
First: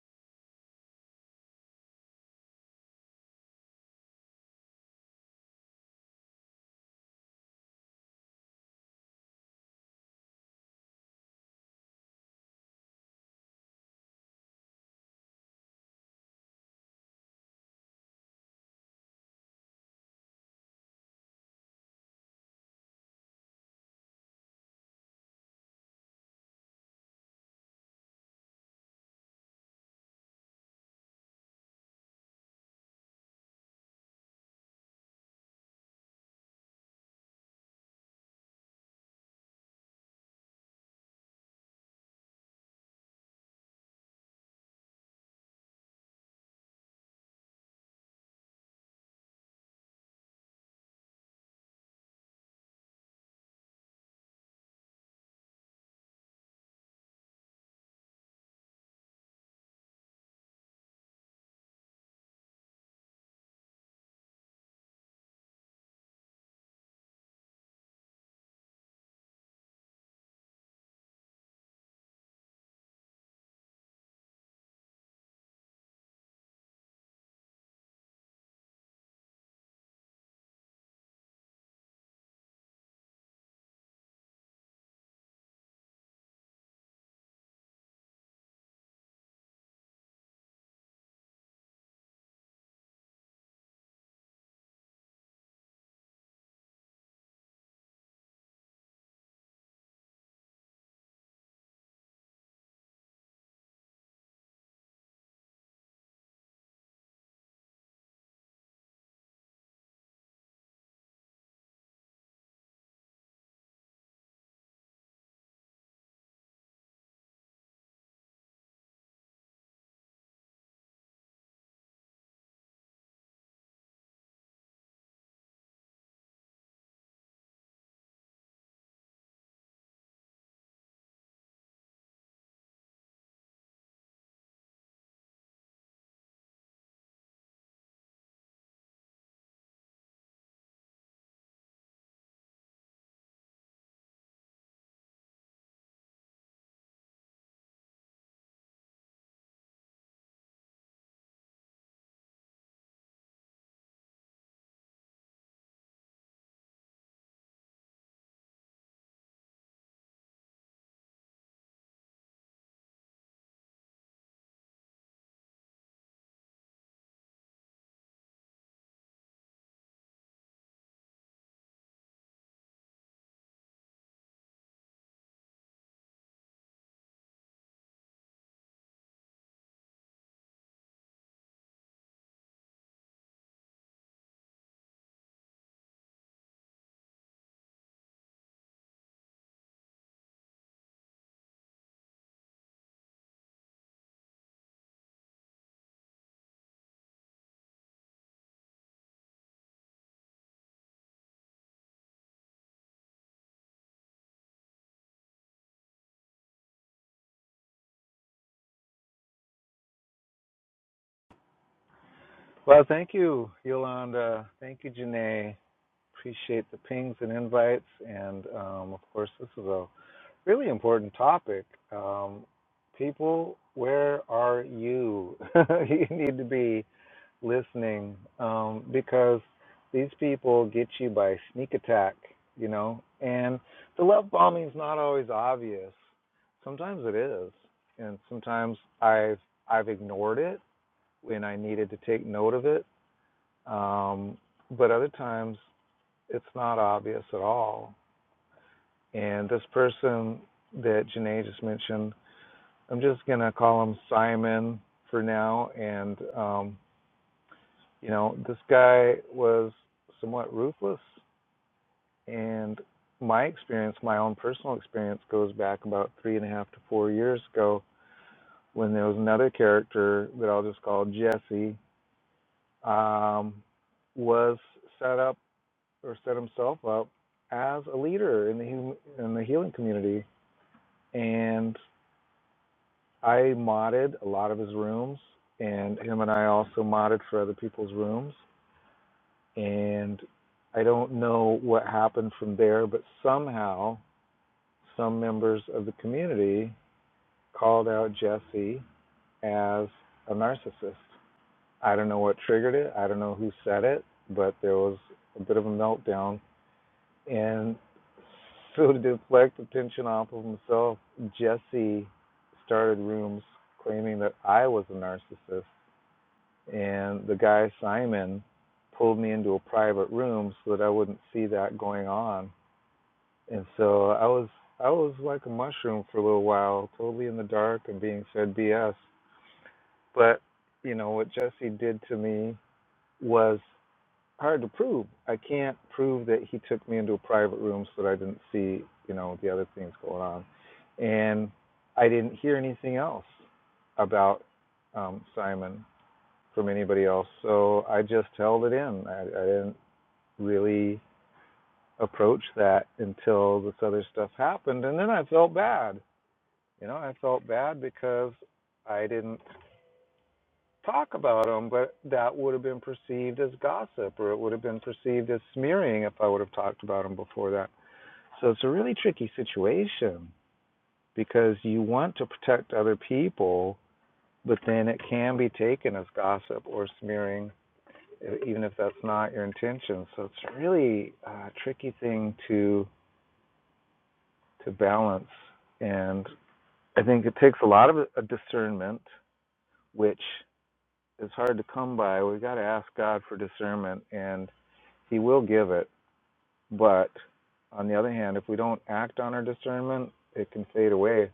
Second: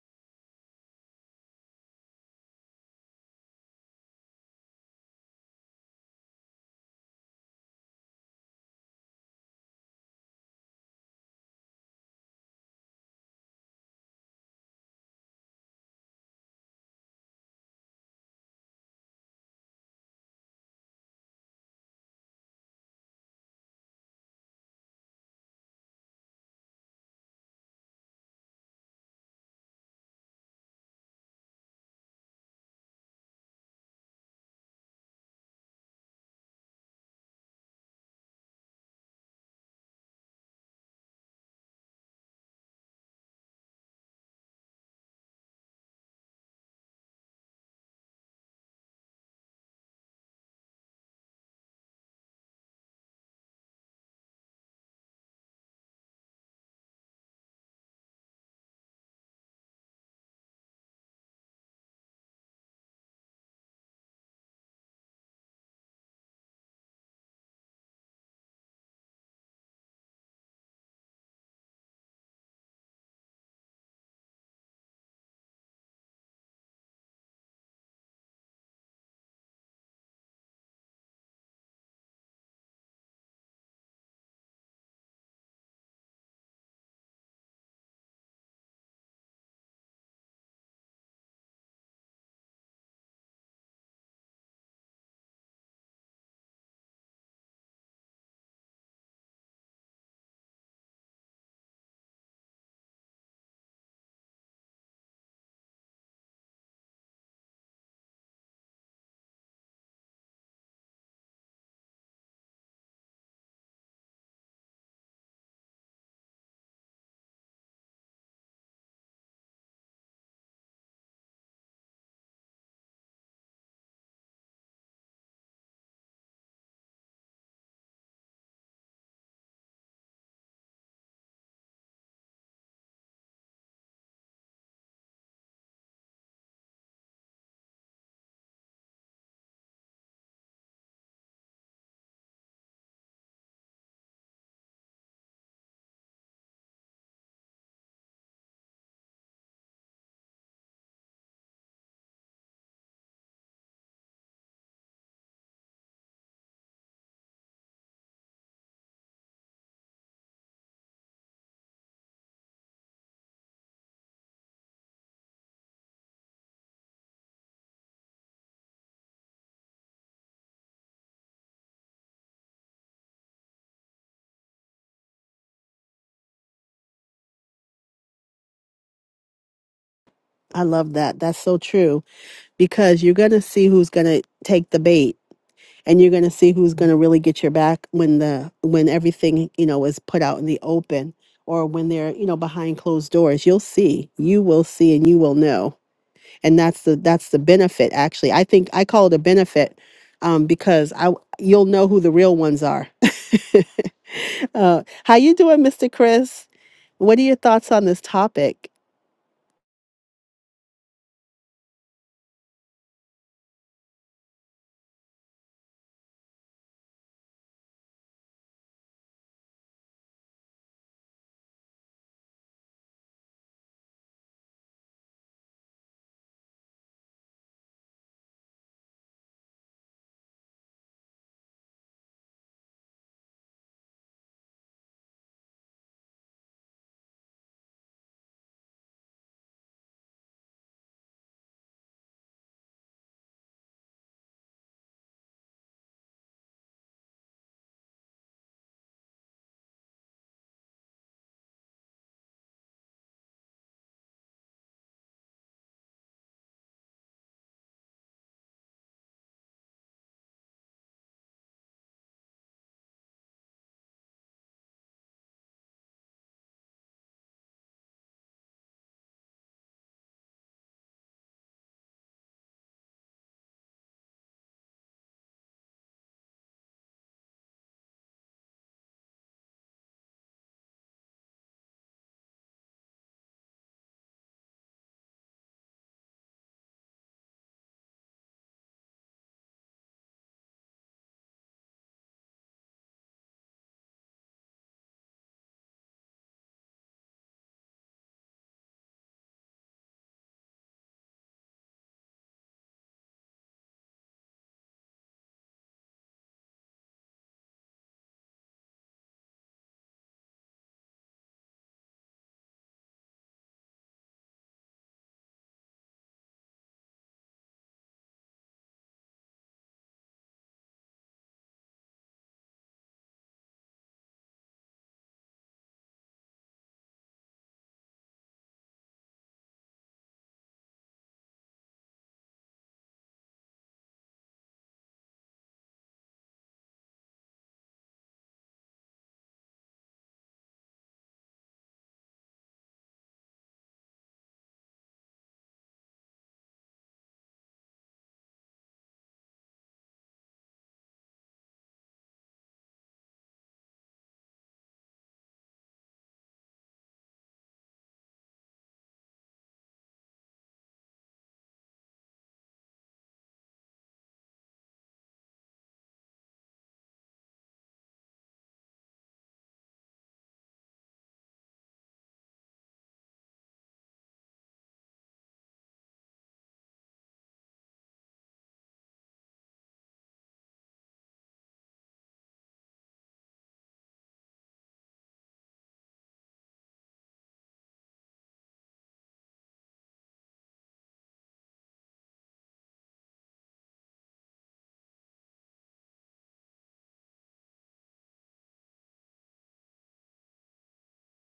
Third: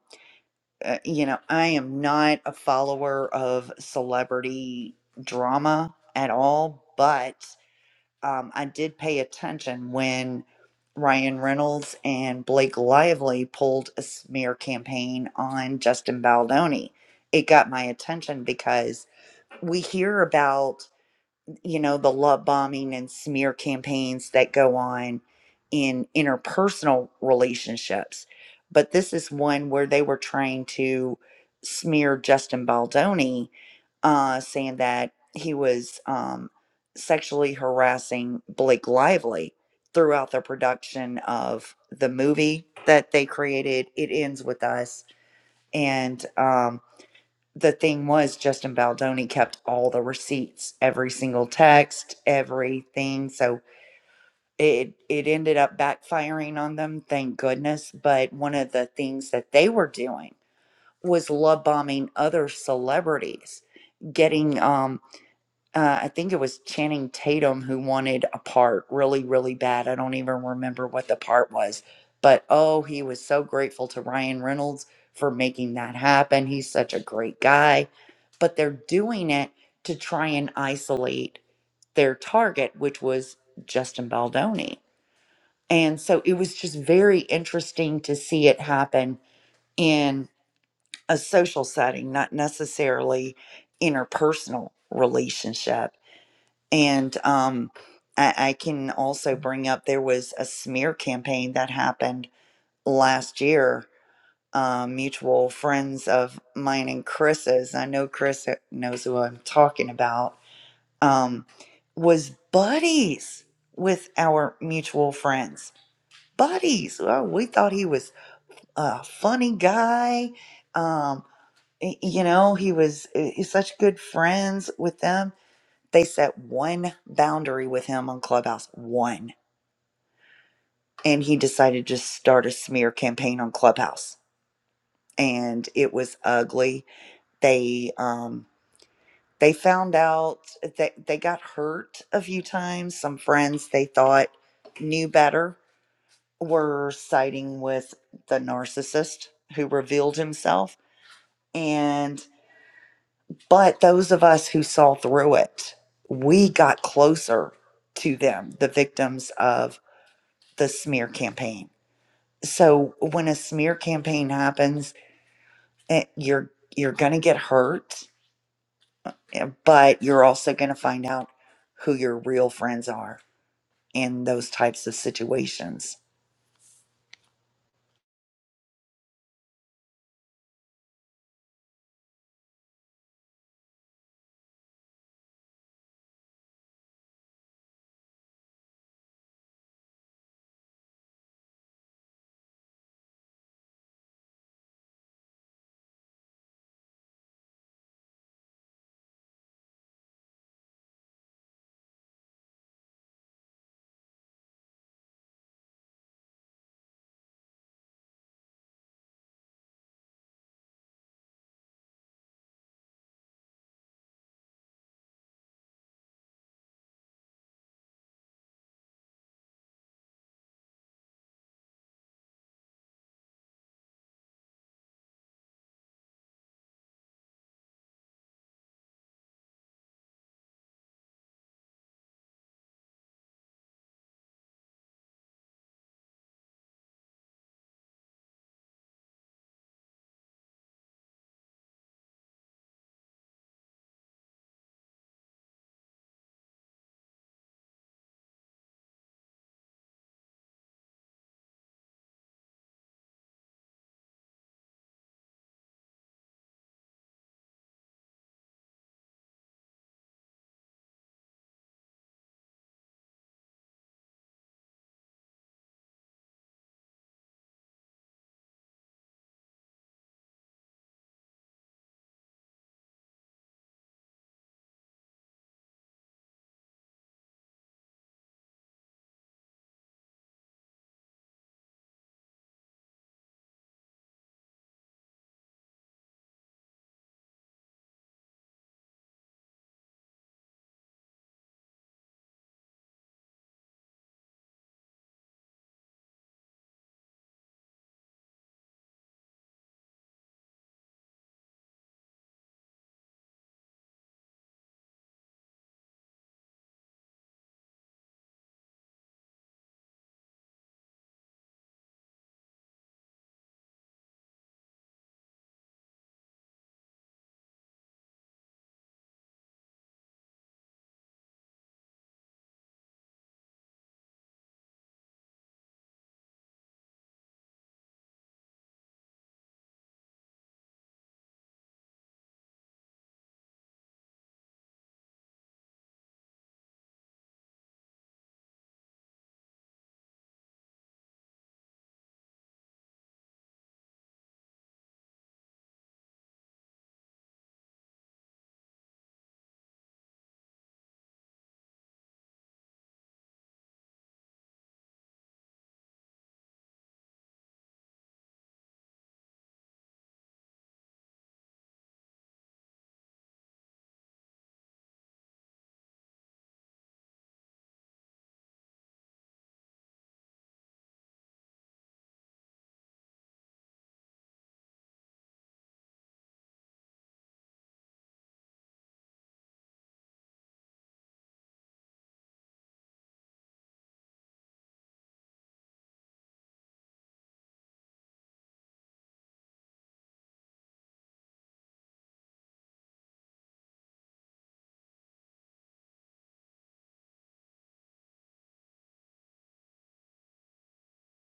Speaker 2: uh, you know i am not a follower of celebrity drama at all but um, I did pay attention when Ryan Reynolds and Blake Lively pulled a smear campaign on Justin Baldoni. It got my attention because we hear about you know, the love bombing and smear campaigns that go on in interpersonal relationships. But this is one where they were trying to smear Justin Baldoni, uh, saying that he was um, sexually harassing Blake Lively throughout the production of the movie that they created, It Ends With Us. And um, the thing was Justin Baldoni kept all the receipts, every single text, everything. So it it ended up backfiring on them, thank goodness. But one of the things that they were doing was love bombing other celebrities, getting um uh, I think it was Channing Tatum who wanted a part really, really bad. I don't even remember what the part was, but oh, he was so grateful to Ryan Reynolds for making that happen. He's such a great guy. But they're doing it to try and isolate their target, which was Justin Baldoni. And so it was just very interesting to see it happen in a social setting, not necessarily interpersonal relationship and um, I, I can also bring up there was a smear campaign that happened last year. Uh, mutual friends of mine and Chris's, I know Chris knows who I'm talking about, um, was buddies with our mutual friends. Buddies. Oh, we thought he was a funny guy. Um, y- you know, he was uh, such good friends with them they set one boundary with him on Clubhouse, one. And he decided to just start a smear campaign on Clubhouse. And it was ugly. They um they found out that they got hurt a few times. Some friends they thought knew better were siding with the narcissist who revealed himself. And but those of us who saw through it, we got closer to them, the victims of the smear campaign. So when a smear campaign happens, eh, you're you're going to get hurt, eh, but you're also going to find out who your real friends are in those types of situations.
Speaker 1: I love that. That's so true because you're going to see who's going to take the bait and you're going to see who's going to really get your back when the when everything you know is put out in the open or when they're you know behind closed doors you'll see you will see and you will know and that's the that's the benefit actually i think i call it a benefit um, because i w- you'll know who the real ones are uh, how you doing mr chris what are your thoughts on this topic
Speaker 3: Well, thank you, Yolanda. Thank you, Janae. Appreciate the pings and invites. And um, of course, this is a really important topic. Um, people, where are you? you need to be listening um, because these people get you by sneak attack, you know? And the love bombing is not always obvious. Sometimes it is. And sometimes I've I've ignored it when I needed to take note of it um, but other times it's not obvious at all. And this person that Janae just mentioned, I'm just going to call him Simon for now. And, um, you know, this guy was somewhat ruthless. And my experience, my own personal experience, goes back about three and a half to four years ago when there was another character that I'll just call Jesse, um, was set up or set himself up as a leader in the hum- in the healing community. And I modded a lot of his rooms, and him and I also modded for other people's rooms. And I don't know what happened from there, but somehow some members of the community called out Jesse as a narcissist. I don't know what triggered it. I don't know who said it, but there was a bit of a meltdown And so to deflect attention off of himself, Jesse started rooms claiming that I was a narcissist. And the guy, Simon, pulled me into a private room so that I wouldn't see that going on. And so I was I was like a mushroom for a little while, totally in the dark and being fed BS. But, you know, what Jesse did to me was hard to prove. I can't prove that he took me into a private room so that I didn't see, you know, the other things going on. And I didn't hear anything else about um, Simon from anybody else. So I just held it in. I, I didn't really approach that until this other stuff happened. And then I felt bad. You know, I felt bad because I didn't talk about them, but that would have been perceived as gossip or it would have been perceived as smearing if I would have talked about them before that. So it's a really tricky situation because you want to protect other people, but then it can be taken as gossip or smearing, e- even if that's not your intention. So it's really a tricky thing to to balance, and I think it takes a lot of a discernment, which is hard to come by. We've got to ask God for discernment and He will give it, but on the other hand, if we don't act on our discernment, it can fade away.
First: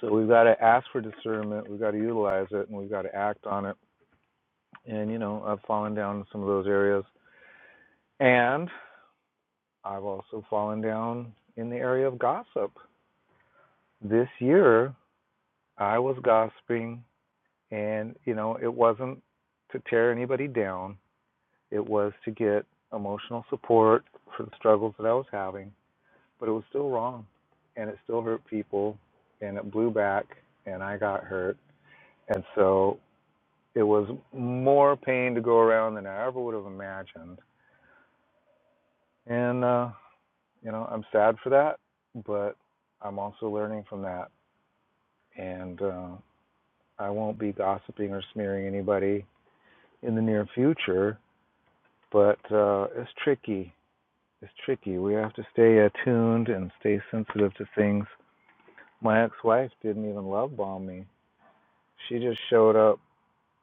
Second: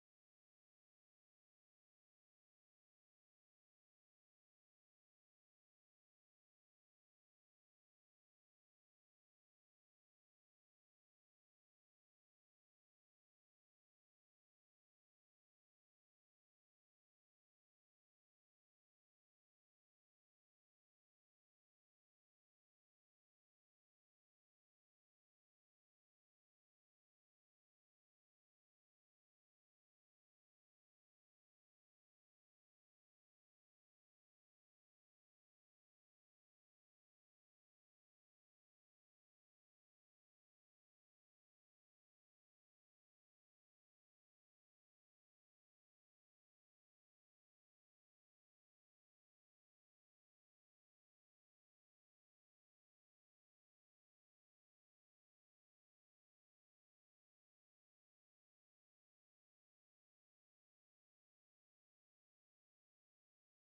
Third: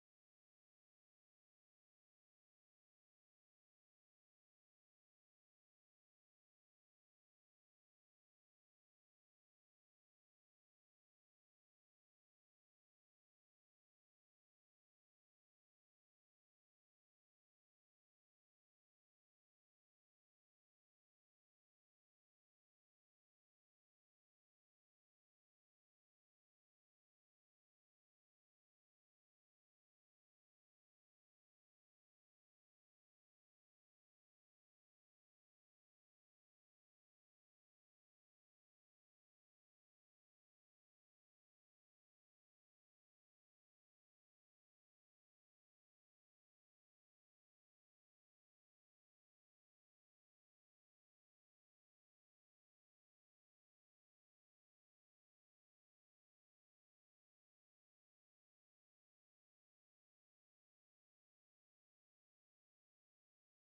Speaker 3: So we've got to ask for discernment, we've got to utilize it, and we've got to act on it. And, you know, I've fallen down in some of those areas. And I've also fallen down in the area of gossip. This year, I was gossiping, and, you know, it wasn't to tear anybody down, it was to get emotional support for the struggles that I was having. but it was still wrong and it still hurt people and it blew back and I got hurt. And so it was more pain to go around than I ever would have imagined. And, uh, you know, I'm sad for that, but I'm also learning from that. And uh, I won't be gossiping or smearing anybody in the near future, but uh, it's tricky. It's tricky. We have to stay attuned and stay sensitive to things. My ex wife didn't even love bomb me She just showed up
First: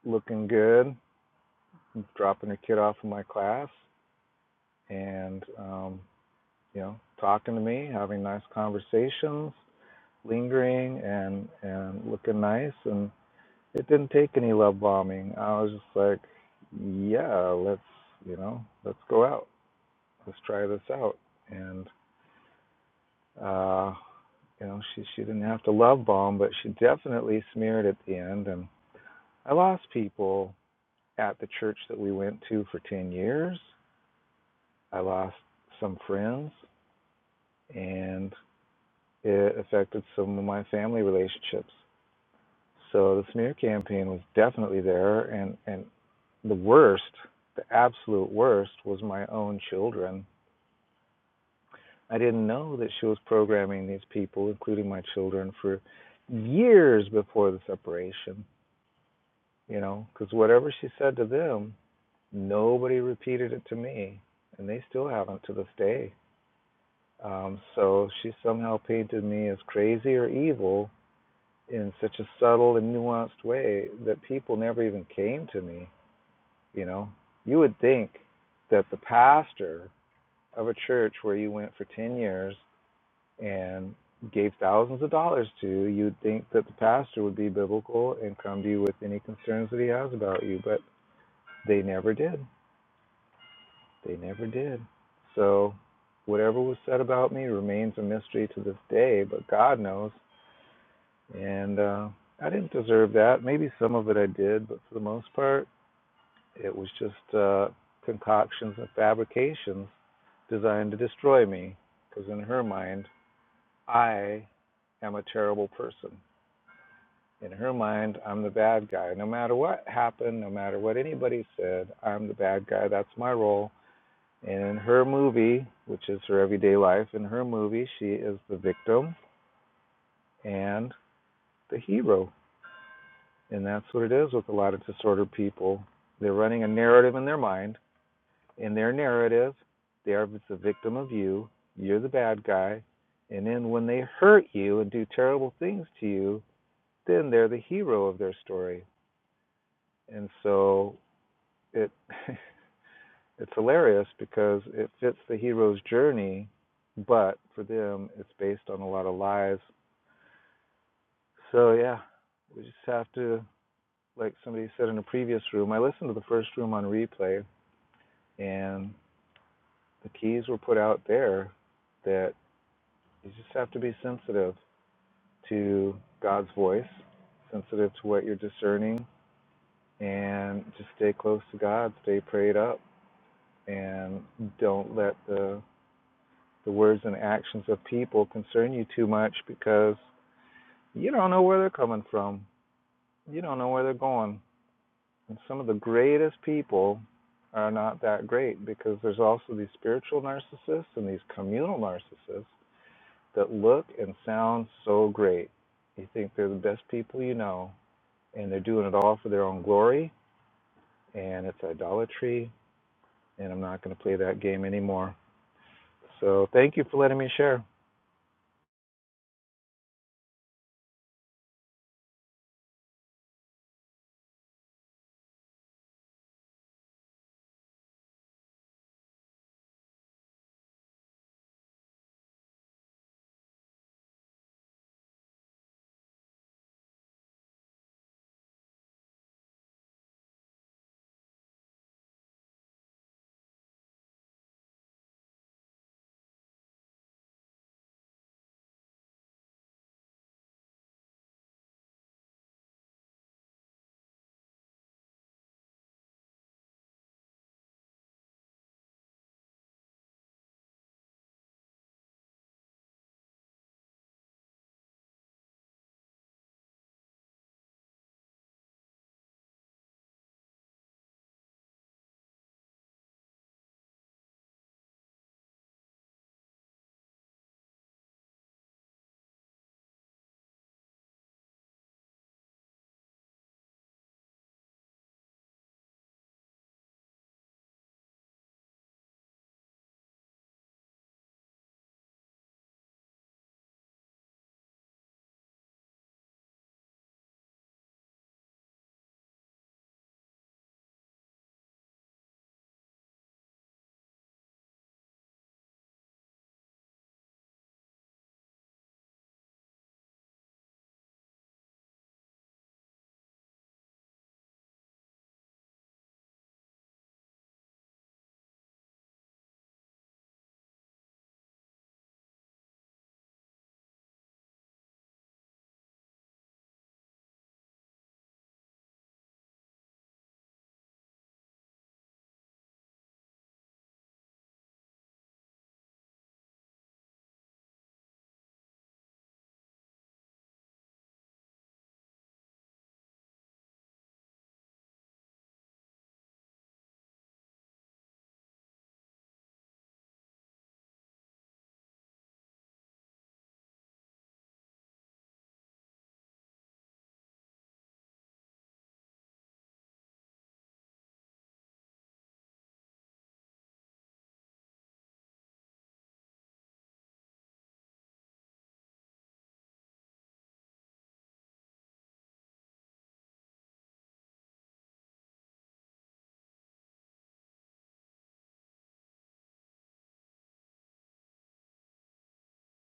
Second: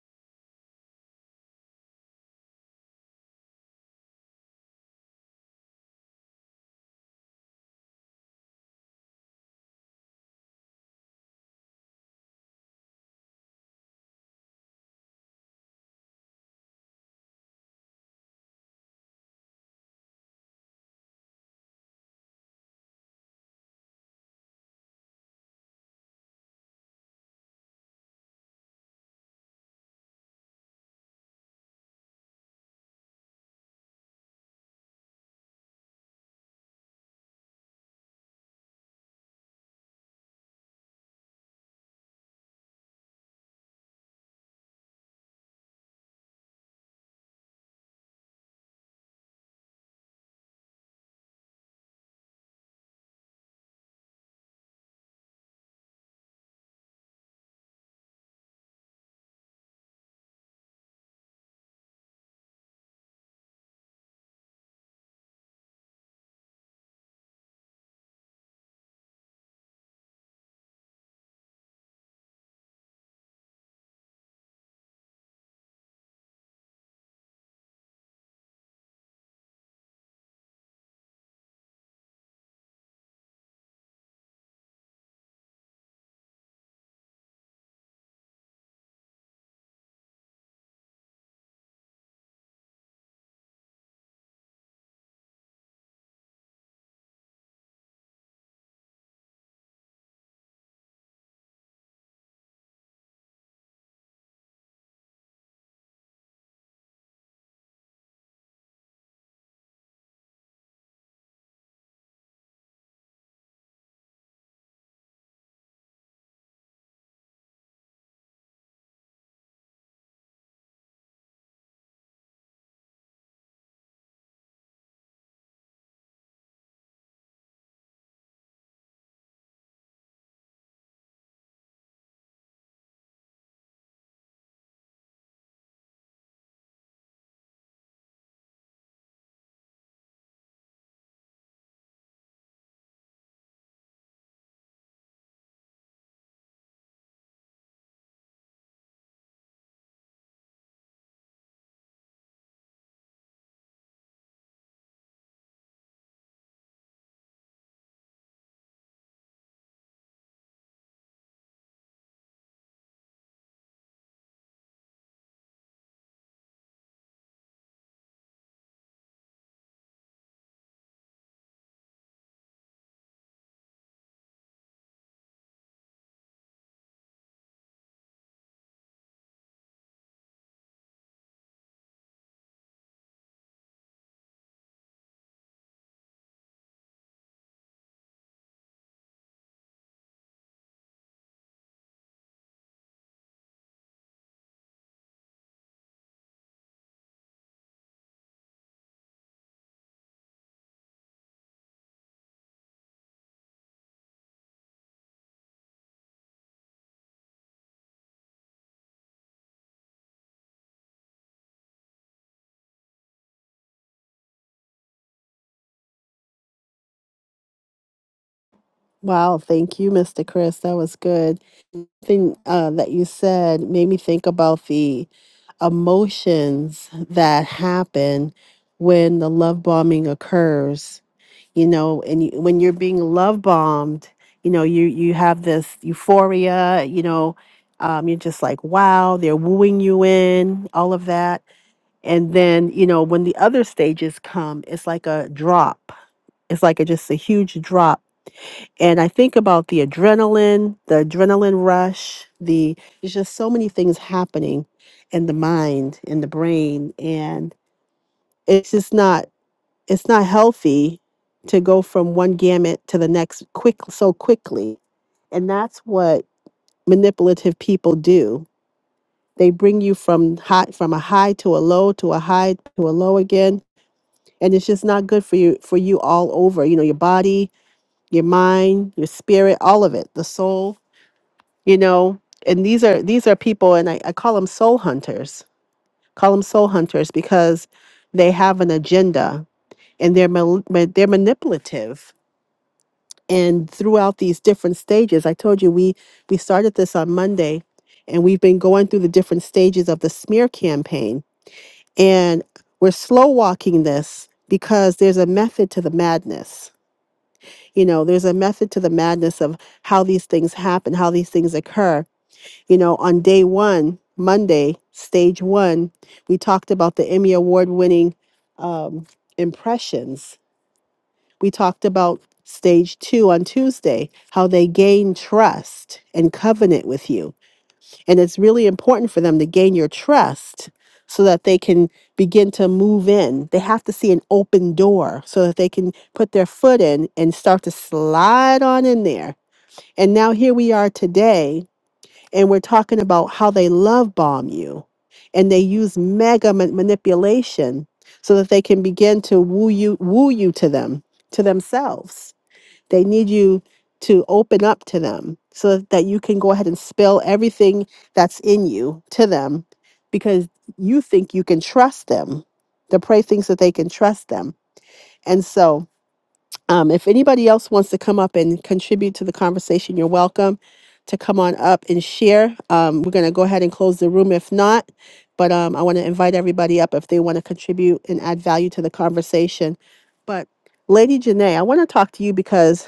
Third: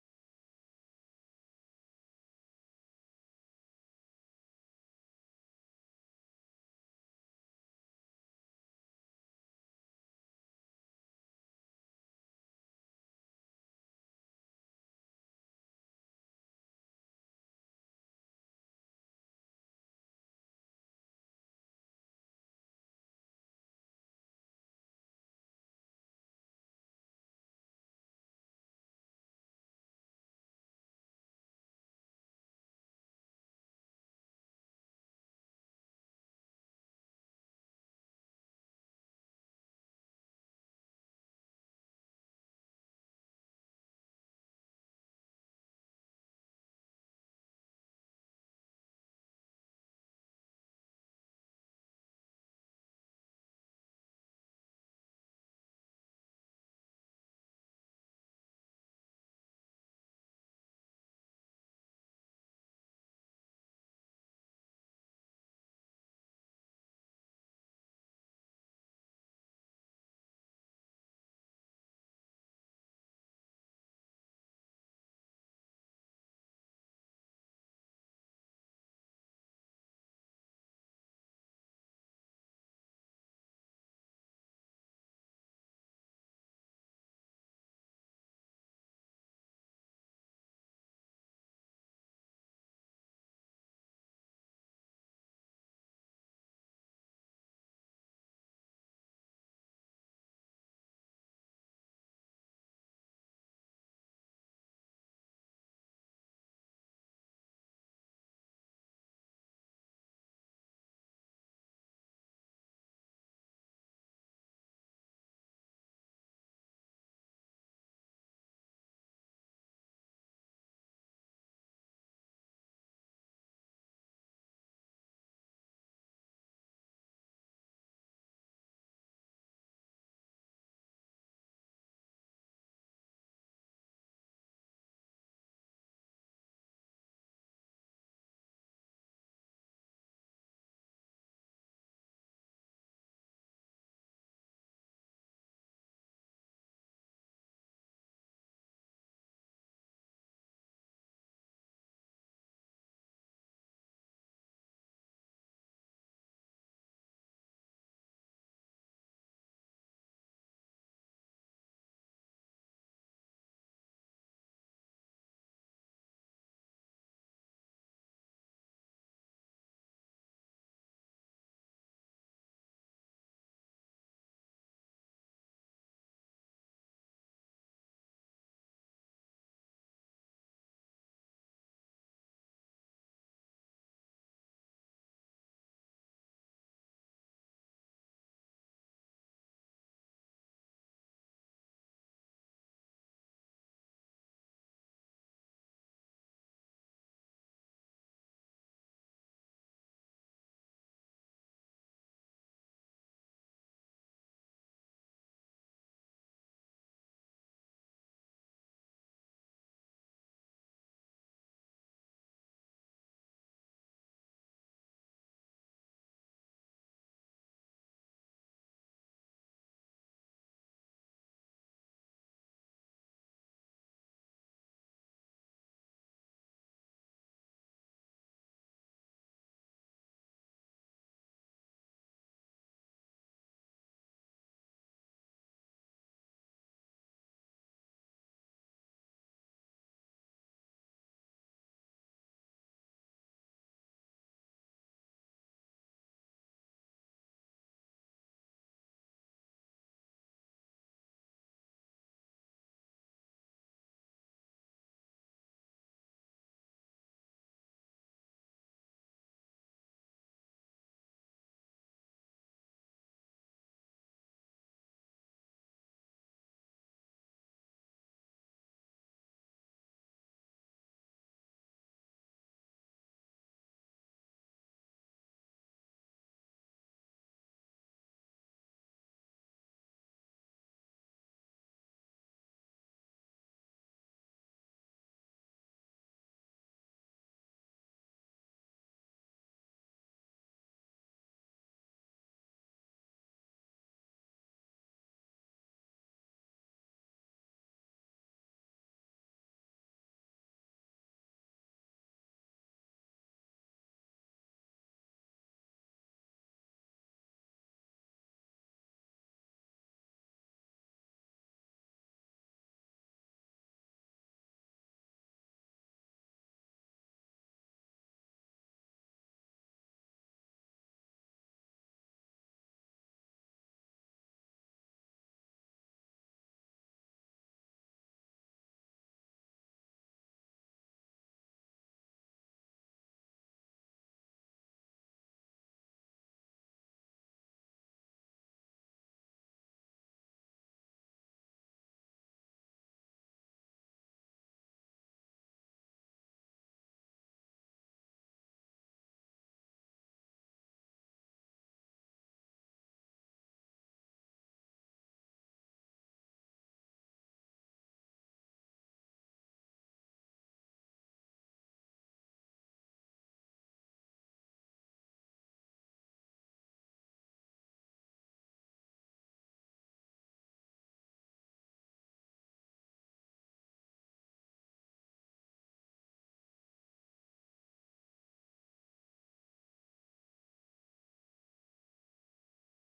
Speaker 3: looking good, dropping her kid off in my class, and um, you know, talking to me, having nice conversations, lingering, and and looking nice. And it didn't take any love bombing. I was just like, yeah, let's you know, let's go out, let's try this out, and uh, you know, she she didn't have to love bomb, but she definitely smeared at the end, and I lost people at the church that we went to for 10 years. I lost some friends and it affected some of my family relationships. So the smear campaign was definitely there and and the worst, the absolute worst was my own children. I didn't know that she was programming these people, including my children for years before the separation, you know, cuz whatever she said to them, nobody repeated it to me, and they still haven't to this day. Um, so she somehow painted me as crazy or evil in such a subtle and nuanced way that people never even came to me. You know, you would think that the pastor of a church where you went for 10 years and gave thousands of dollars to, you'd think that the pastor would be biblical and come to you with any concerns that he has about you, but they never did. They never did. So, whatever was said about me remains a mystery to this day, but God knows And uh, I didn't deserve that. Maybe some of it I did, but for the most part, it was just uh, concoctions and fabrications designed to destroy me. Because in her mind, I am a terrible person. In her mind, I'm the bad guy. No matter what happened, no matter what anybody said, I'm the bad guy. That's my role. And in her movie, which is her everyday life, in her movie, she is the victim and the hero And that's what it is with a lot of disordered people. They're running a narrative in their mind. In their narrative, they are the victim of you. You're the bad guy. And then when they hurt you and do terrible things to you, then they're the hero of their story. And so it it's hilarious because it fits the hero's journey, but for them it's based on a lot of lies. So yeah, we just have to like somebody said in a previous room, I listened to the first room on replay and the keys were put out there that you just have to be sensitive to God's voice, sensitive to what you're discerning, and just stay close to God, stay prayed up, and don't let the the words and actions of people concern you too much because you don't know where they're coming from. You don't know where they're going. And some of the greatest people are not that great because there's also these spiritual narcissists and these communal narcissists that look and sound so great. You think they're the best people you know, and they're doing it all for their own glory, and it's idolatry, and I'm not going to play that game anymore. So thank you for letting me share.
Speaker 1: wow thank you mr chris that was good thing uh, that you said made me think about the emotions that happen when the love bombing occurs you know and you, when you're being love bombed you know you you have this euphoria you know um, you're just like wow they're wooing you in all of that and then you know when the other stages come it's like a drop it's like a, just a huge drop and i think about the adrenaline the adrenaline rush the there's just so many things happening in the mind in the brain and it's just not it's not healthy to go from one gamut to the next quick so quickly and that's what manipulative people do they bring you from high from a high to a low to a high to a low again and it's just not good for you for you all over you know your body your mind your spirit all of it the soul you know and these are these are people and i, I call them soul hunters call them soul hunters because they have an agenda and they're mal- ma- they're manipulative and throughout these different stages i told you we we started this on monday and we've been going through the different stages of the smear campaign and we're slow walking this because there's a method to the madness you know there's a method to the madness of how these things happen how these things occur you know on day one monday stage one we talked about the emmy award winning um, impressions we talked about stage two on Tuesday, how they gain trust and covenant with you. And it's really important for them to gain your trust so that they can begin to move in. They have to see an open door so that they can put their foot in and start to slide on in there. And now here we are today, and we're talking about how they love bomb you and they use mega ma- manipulation so that they can begin to woo you woo you to them to themselves they need you to open up to them so that you can go ahead and spill everything that's in you to them because you think you can trust them The prey thinks that they can trust them. And so, um, if anybody else wants to come up and contribute to the conversation, you're welcome to come on up and share. Um, we're going to go ahead and close the room if not, but um, I want to invite everybody up if they want to contribute and add value to the conversation. But Lady Janae, I want to talk to you because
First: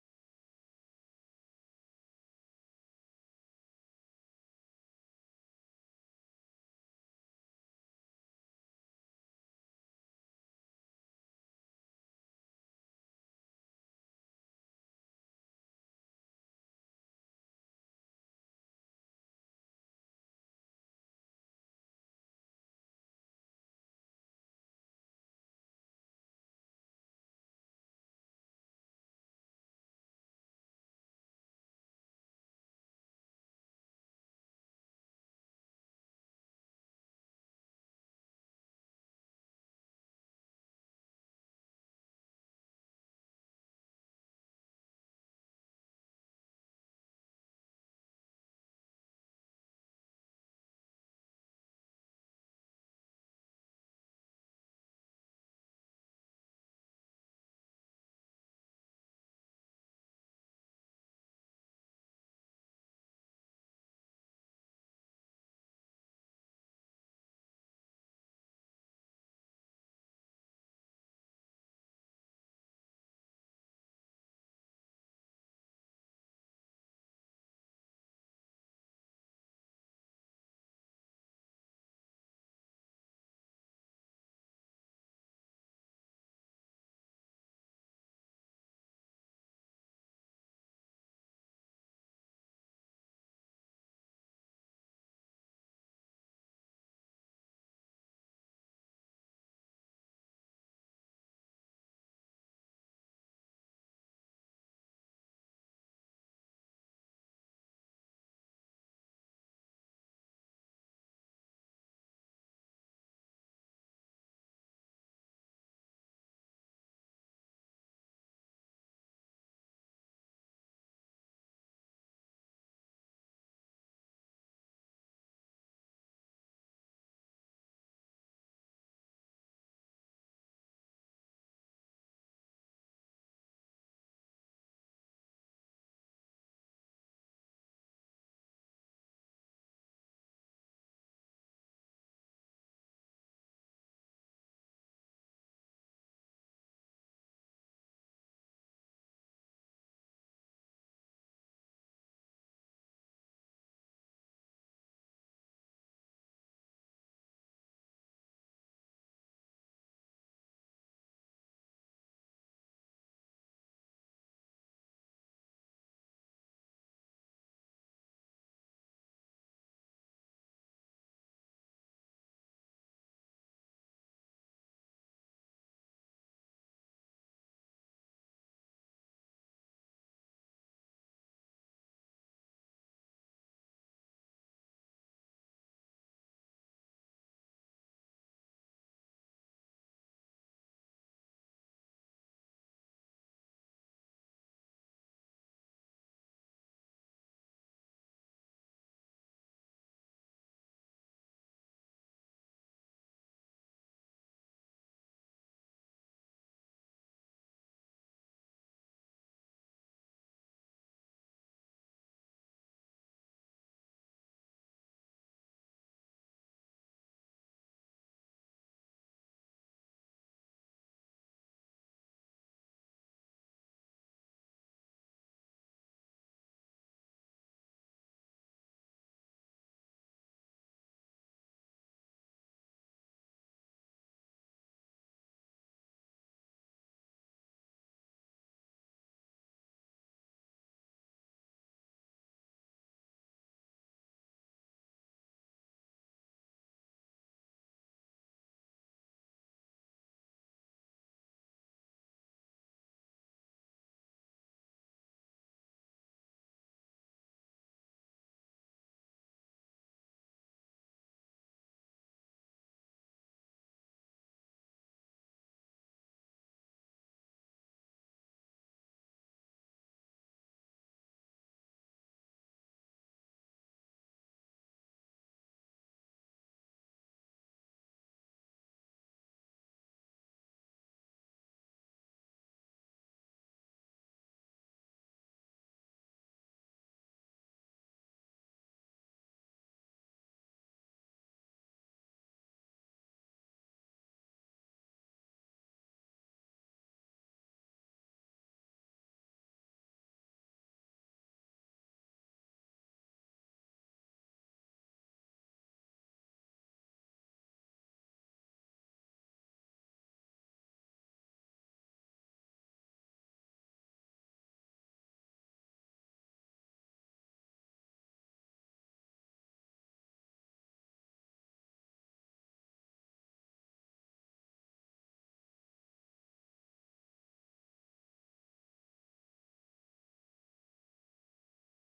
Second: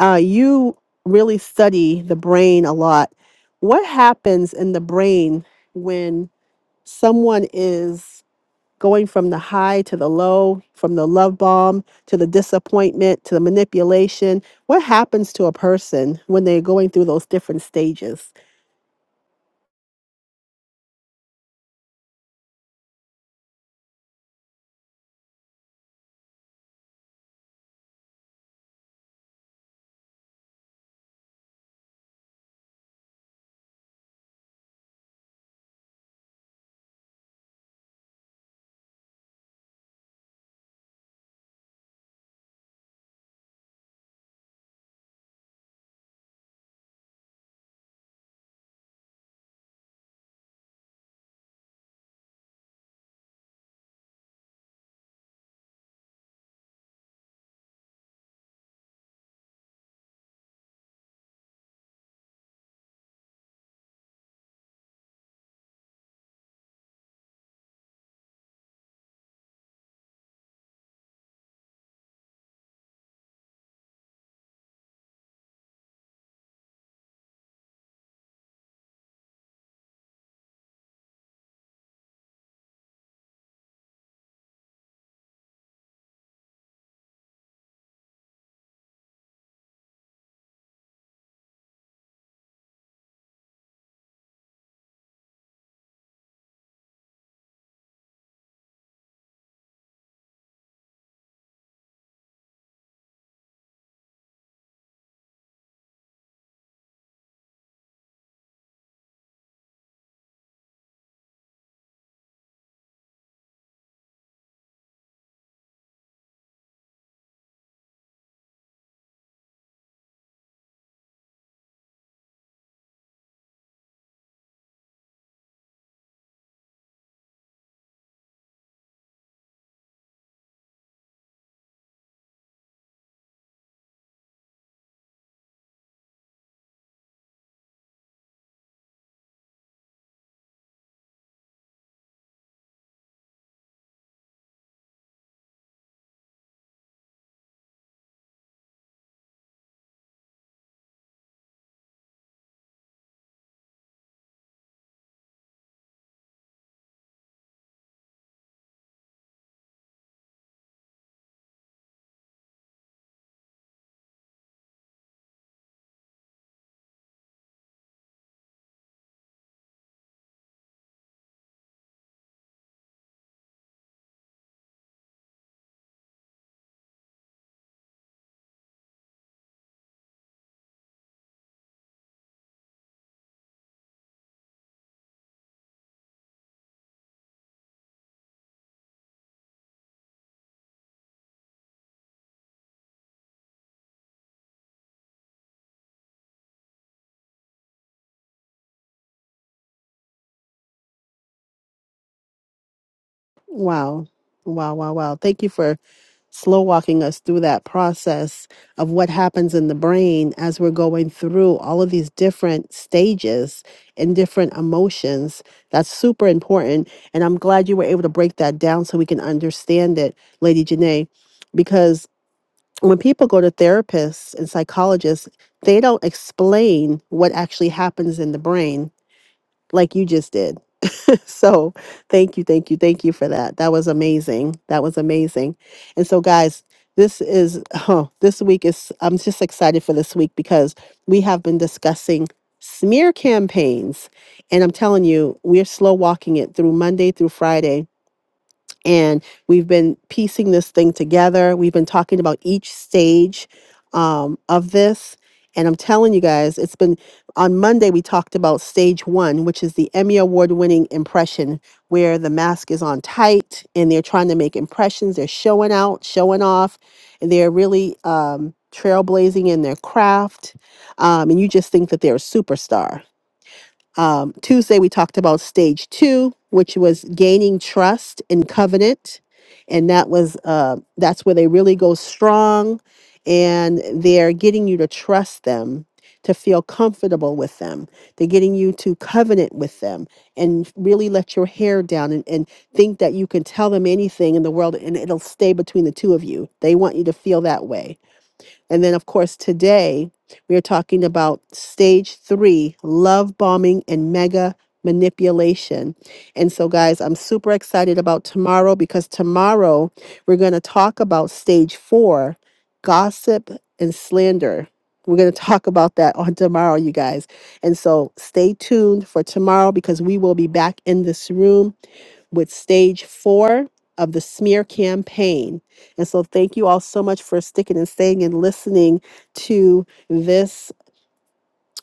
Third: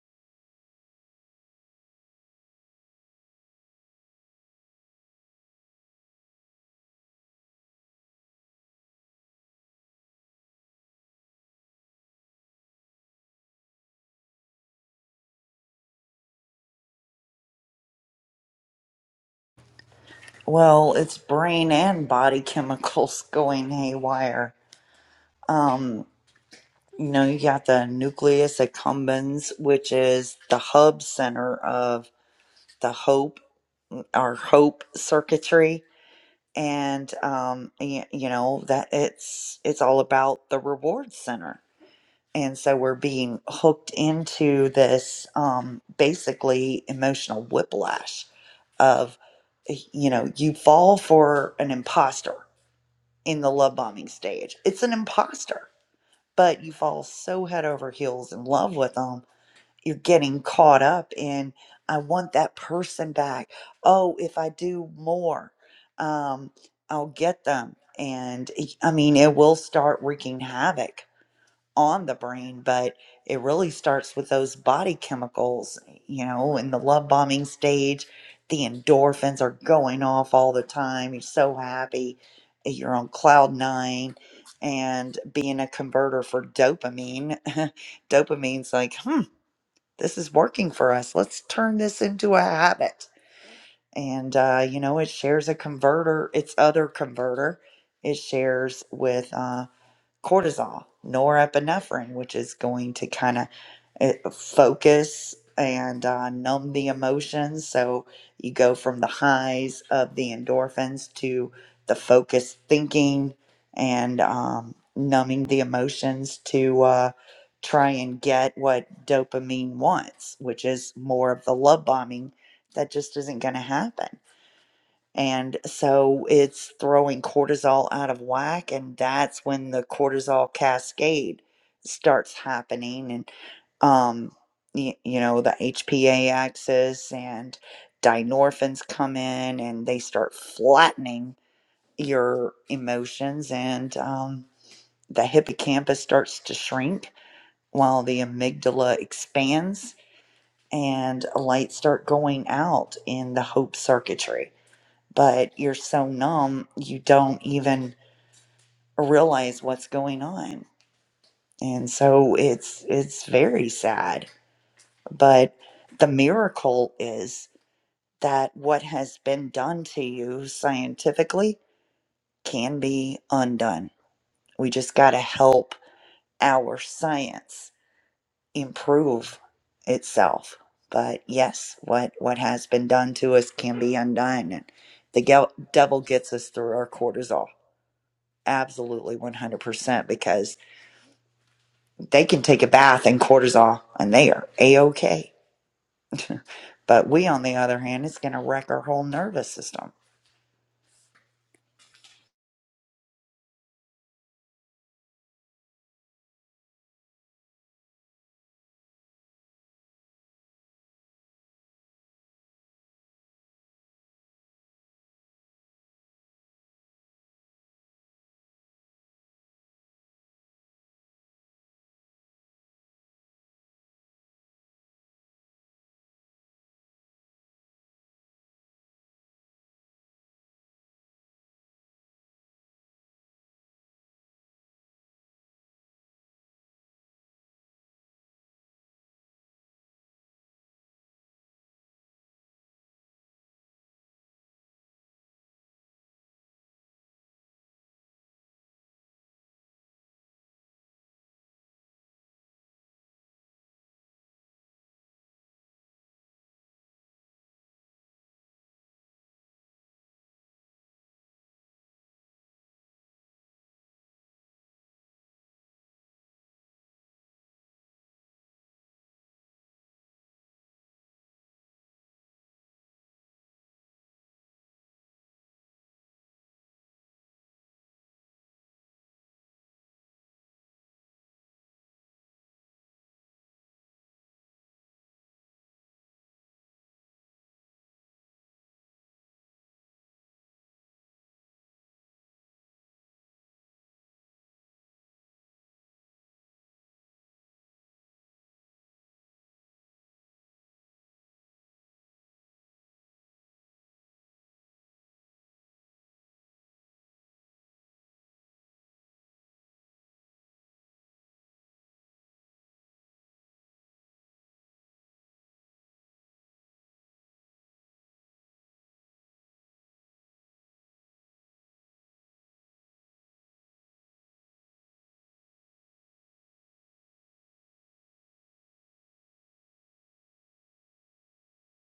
Speaker 1: uh, you really study the brain a lot. What happens in the brain when someone is going from the high to the low, from the love bomb to the disappointment to the manipulation? What happens to a person when they're going through those different stages?
Speaker 2: Well, it's brain and body chemicals going haywire. Um, you know, you got the nucleus accumbens, which is the hub center of the hope, our hope circuitry and um y- you know that it's it's all about the reward center and so we're being hooked into this um basically emotional whiplash of eh, you know you fall for an imposter in the love bombing stage it's an imposter but you fall so head over heels in love with them you're getting caught up in i want that person back oh if i do more um, i'll get them and it- i mean it will start wreaking havoc on the brain but it really starts with those body chemicals you know in the love bombing stage the endorphins are going off all the time you're so happy you're on cloud nine and being a converter for dopamine dopamine's like hmm this is working for us. Let's turn this into a habit. And, uh, you know, it shares a converter, its other converter. It shares with uh, cortisol, norepinephrine, which is going to kind of focus and uh, numb the emotions. So you go from the highs of the endorphins to the focused thinking and um, numbing the emotions to uh, try and get what dopamine wants, which is more of the love bombing that just isn't going to happen and so it's throwing cortisol out of whack, and that's when the cortisol cascade starts happening. And, um, you, you know, the HPA axis and dynorphins come in and they start flattening your emotions, and um, the hippocampus starts to shrink while the amygdala expands and lights start going out in the hope circuitry but you're so numb you don't even realize what's going on and so it's it's very sad but the miracle is that what has been done to you scientifically can be undone we just got to help our science improve itself but yes what what has been done to us can be undone and the gel- devil gets us through our cortisol Absolutely 100% because they can take a bath in cortisol and they are A-OK. But we, on the other hand, it's going to wreck our whole nervous system.
Speaker 1: Wow. Wow, wow, wow. Thank you for slow walking us through that process of what happens in the brain as we're going through all of these different stages and different emotions. That's super important. And I'm glad you were able to break that down so we can understand it, Lady Janae, because when people go to therapists and psychologists, they don't explain what actually happens in the brain like you just did so thank you, thank you, thank you for that. That was amazing. That was amazing. And so, guys, this is oh, this week is I'm just excited for this week because we have been discussing smear campaigns, and I'm telling you, we're slow walking it through Monday through Friday and we've been piecing this thing together. We've been talking about each stage um, of this. And I'm telling you guys, it's been on Monday, we talked about stage one, which is the Emmy Award winning impression, where the mask is on tight and they're trying to make impressions. They're showing out, showing off, and they're really um, trailblazing in their craft. Um, and you just think that they're a superstar. Um, Tuesday, we talked about stage two, which was gaining trust in covenant. And that was, uh, that's where they really go strong and they're getting you to trust them, to feel comfortable with them. They're getting you to covenant with them and really let your hair down and, and think that you can tell them anything in the world and it'll stay between the two of you. They want you to feel that way and then, of course, today we are talking about stage three love bombing and mega manipulation. And so, guys, I'm super excited about tomorrow because tomorrow we're going to talk about stage four gossip and slander. We're going to talk about that on tomorrow, you guys. And so stay tuned for tomorrow because we will be back in this room with stage four of the smear campaign. And so, thank you all so much for sticking and staying and listening to this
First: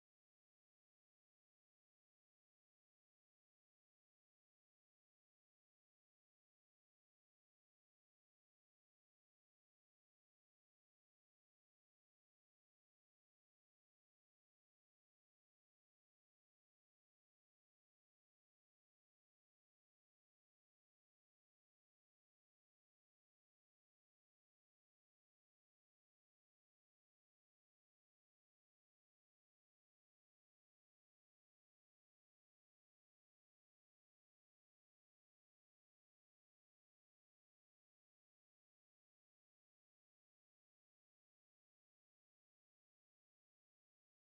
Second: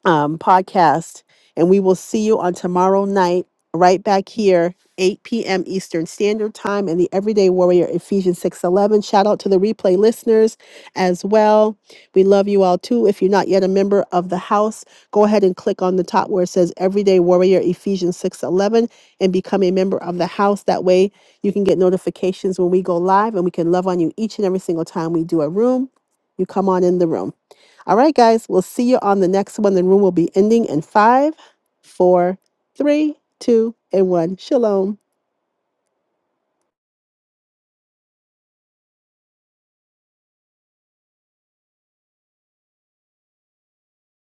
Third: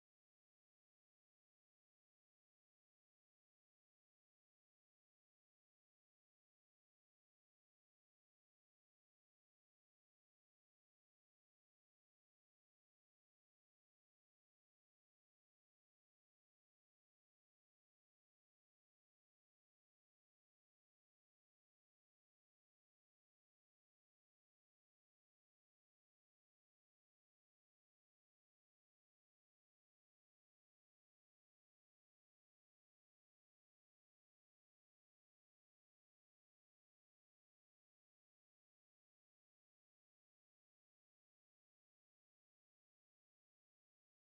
Speaker 1: um, podcast. And we will see you on tomorrow night, right back here, 8 p.m. Eastern Standard Time and the Everyday Warrior Ephesians 6.11. Shout out to the replay listeners as well. We love you all too. If you're not yet a member of the house, go ahead and click on the top where it says Everyday Warrior Ephesians 6.11 and become a member of the house. That way you can get notifications when we go live and we can love on you each and every single time we do a room. You come on in the room. All right, guys, we'll see you on the next one. The room will be ending in five, four, three, two, and one. Shalom.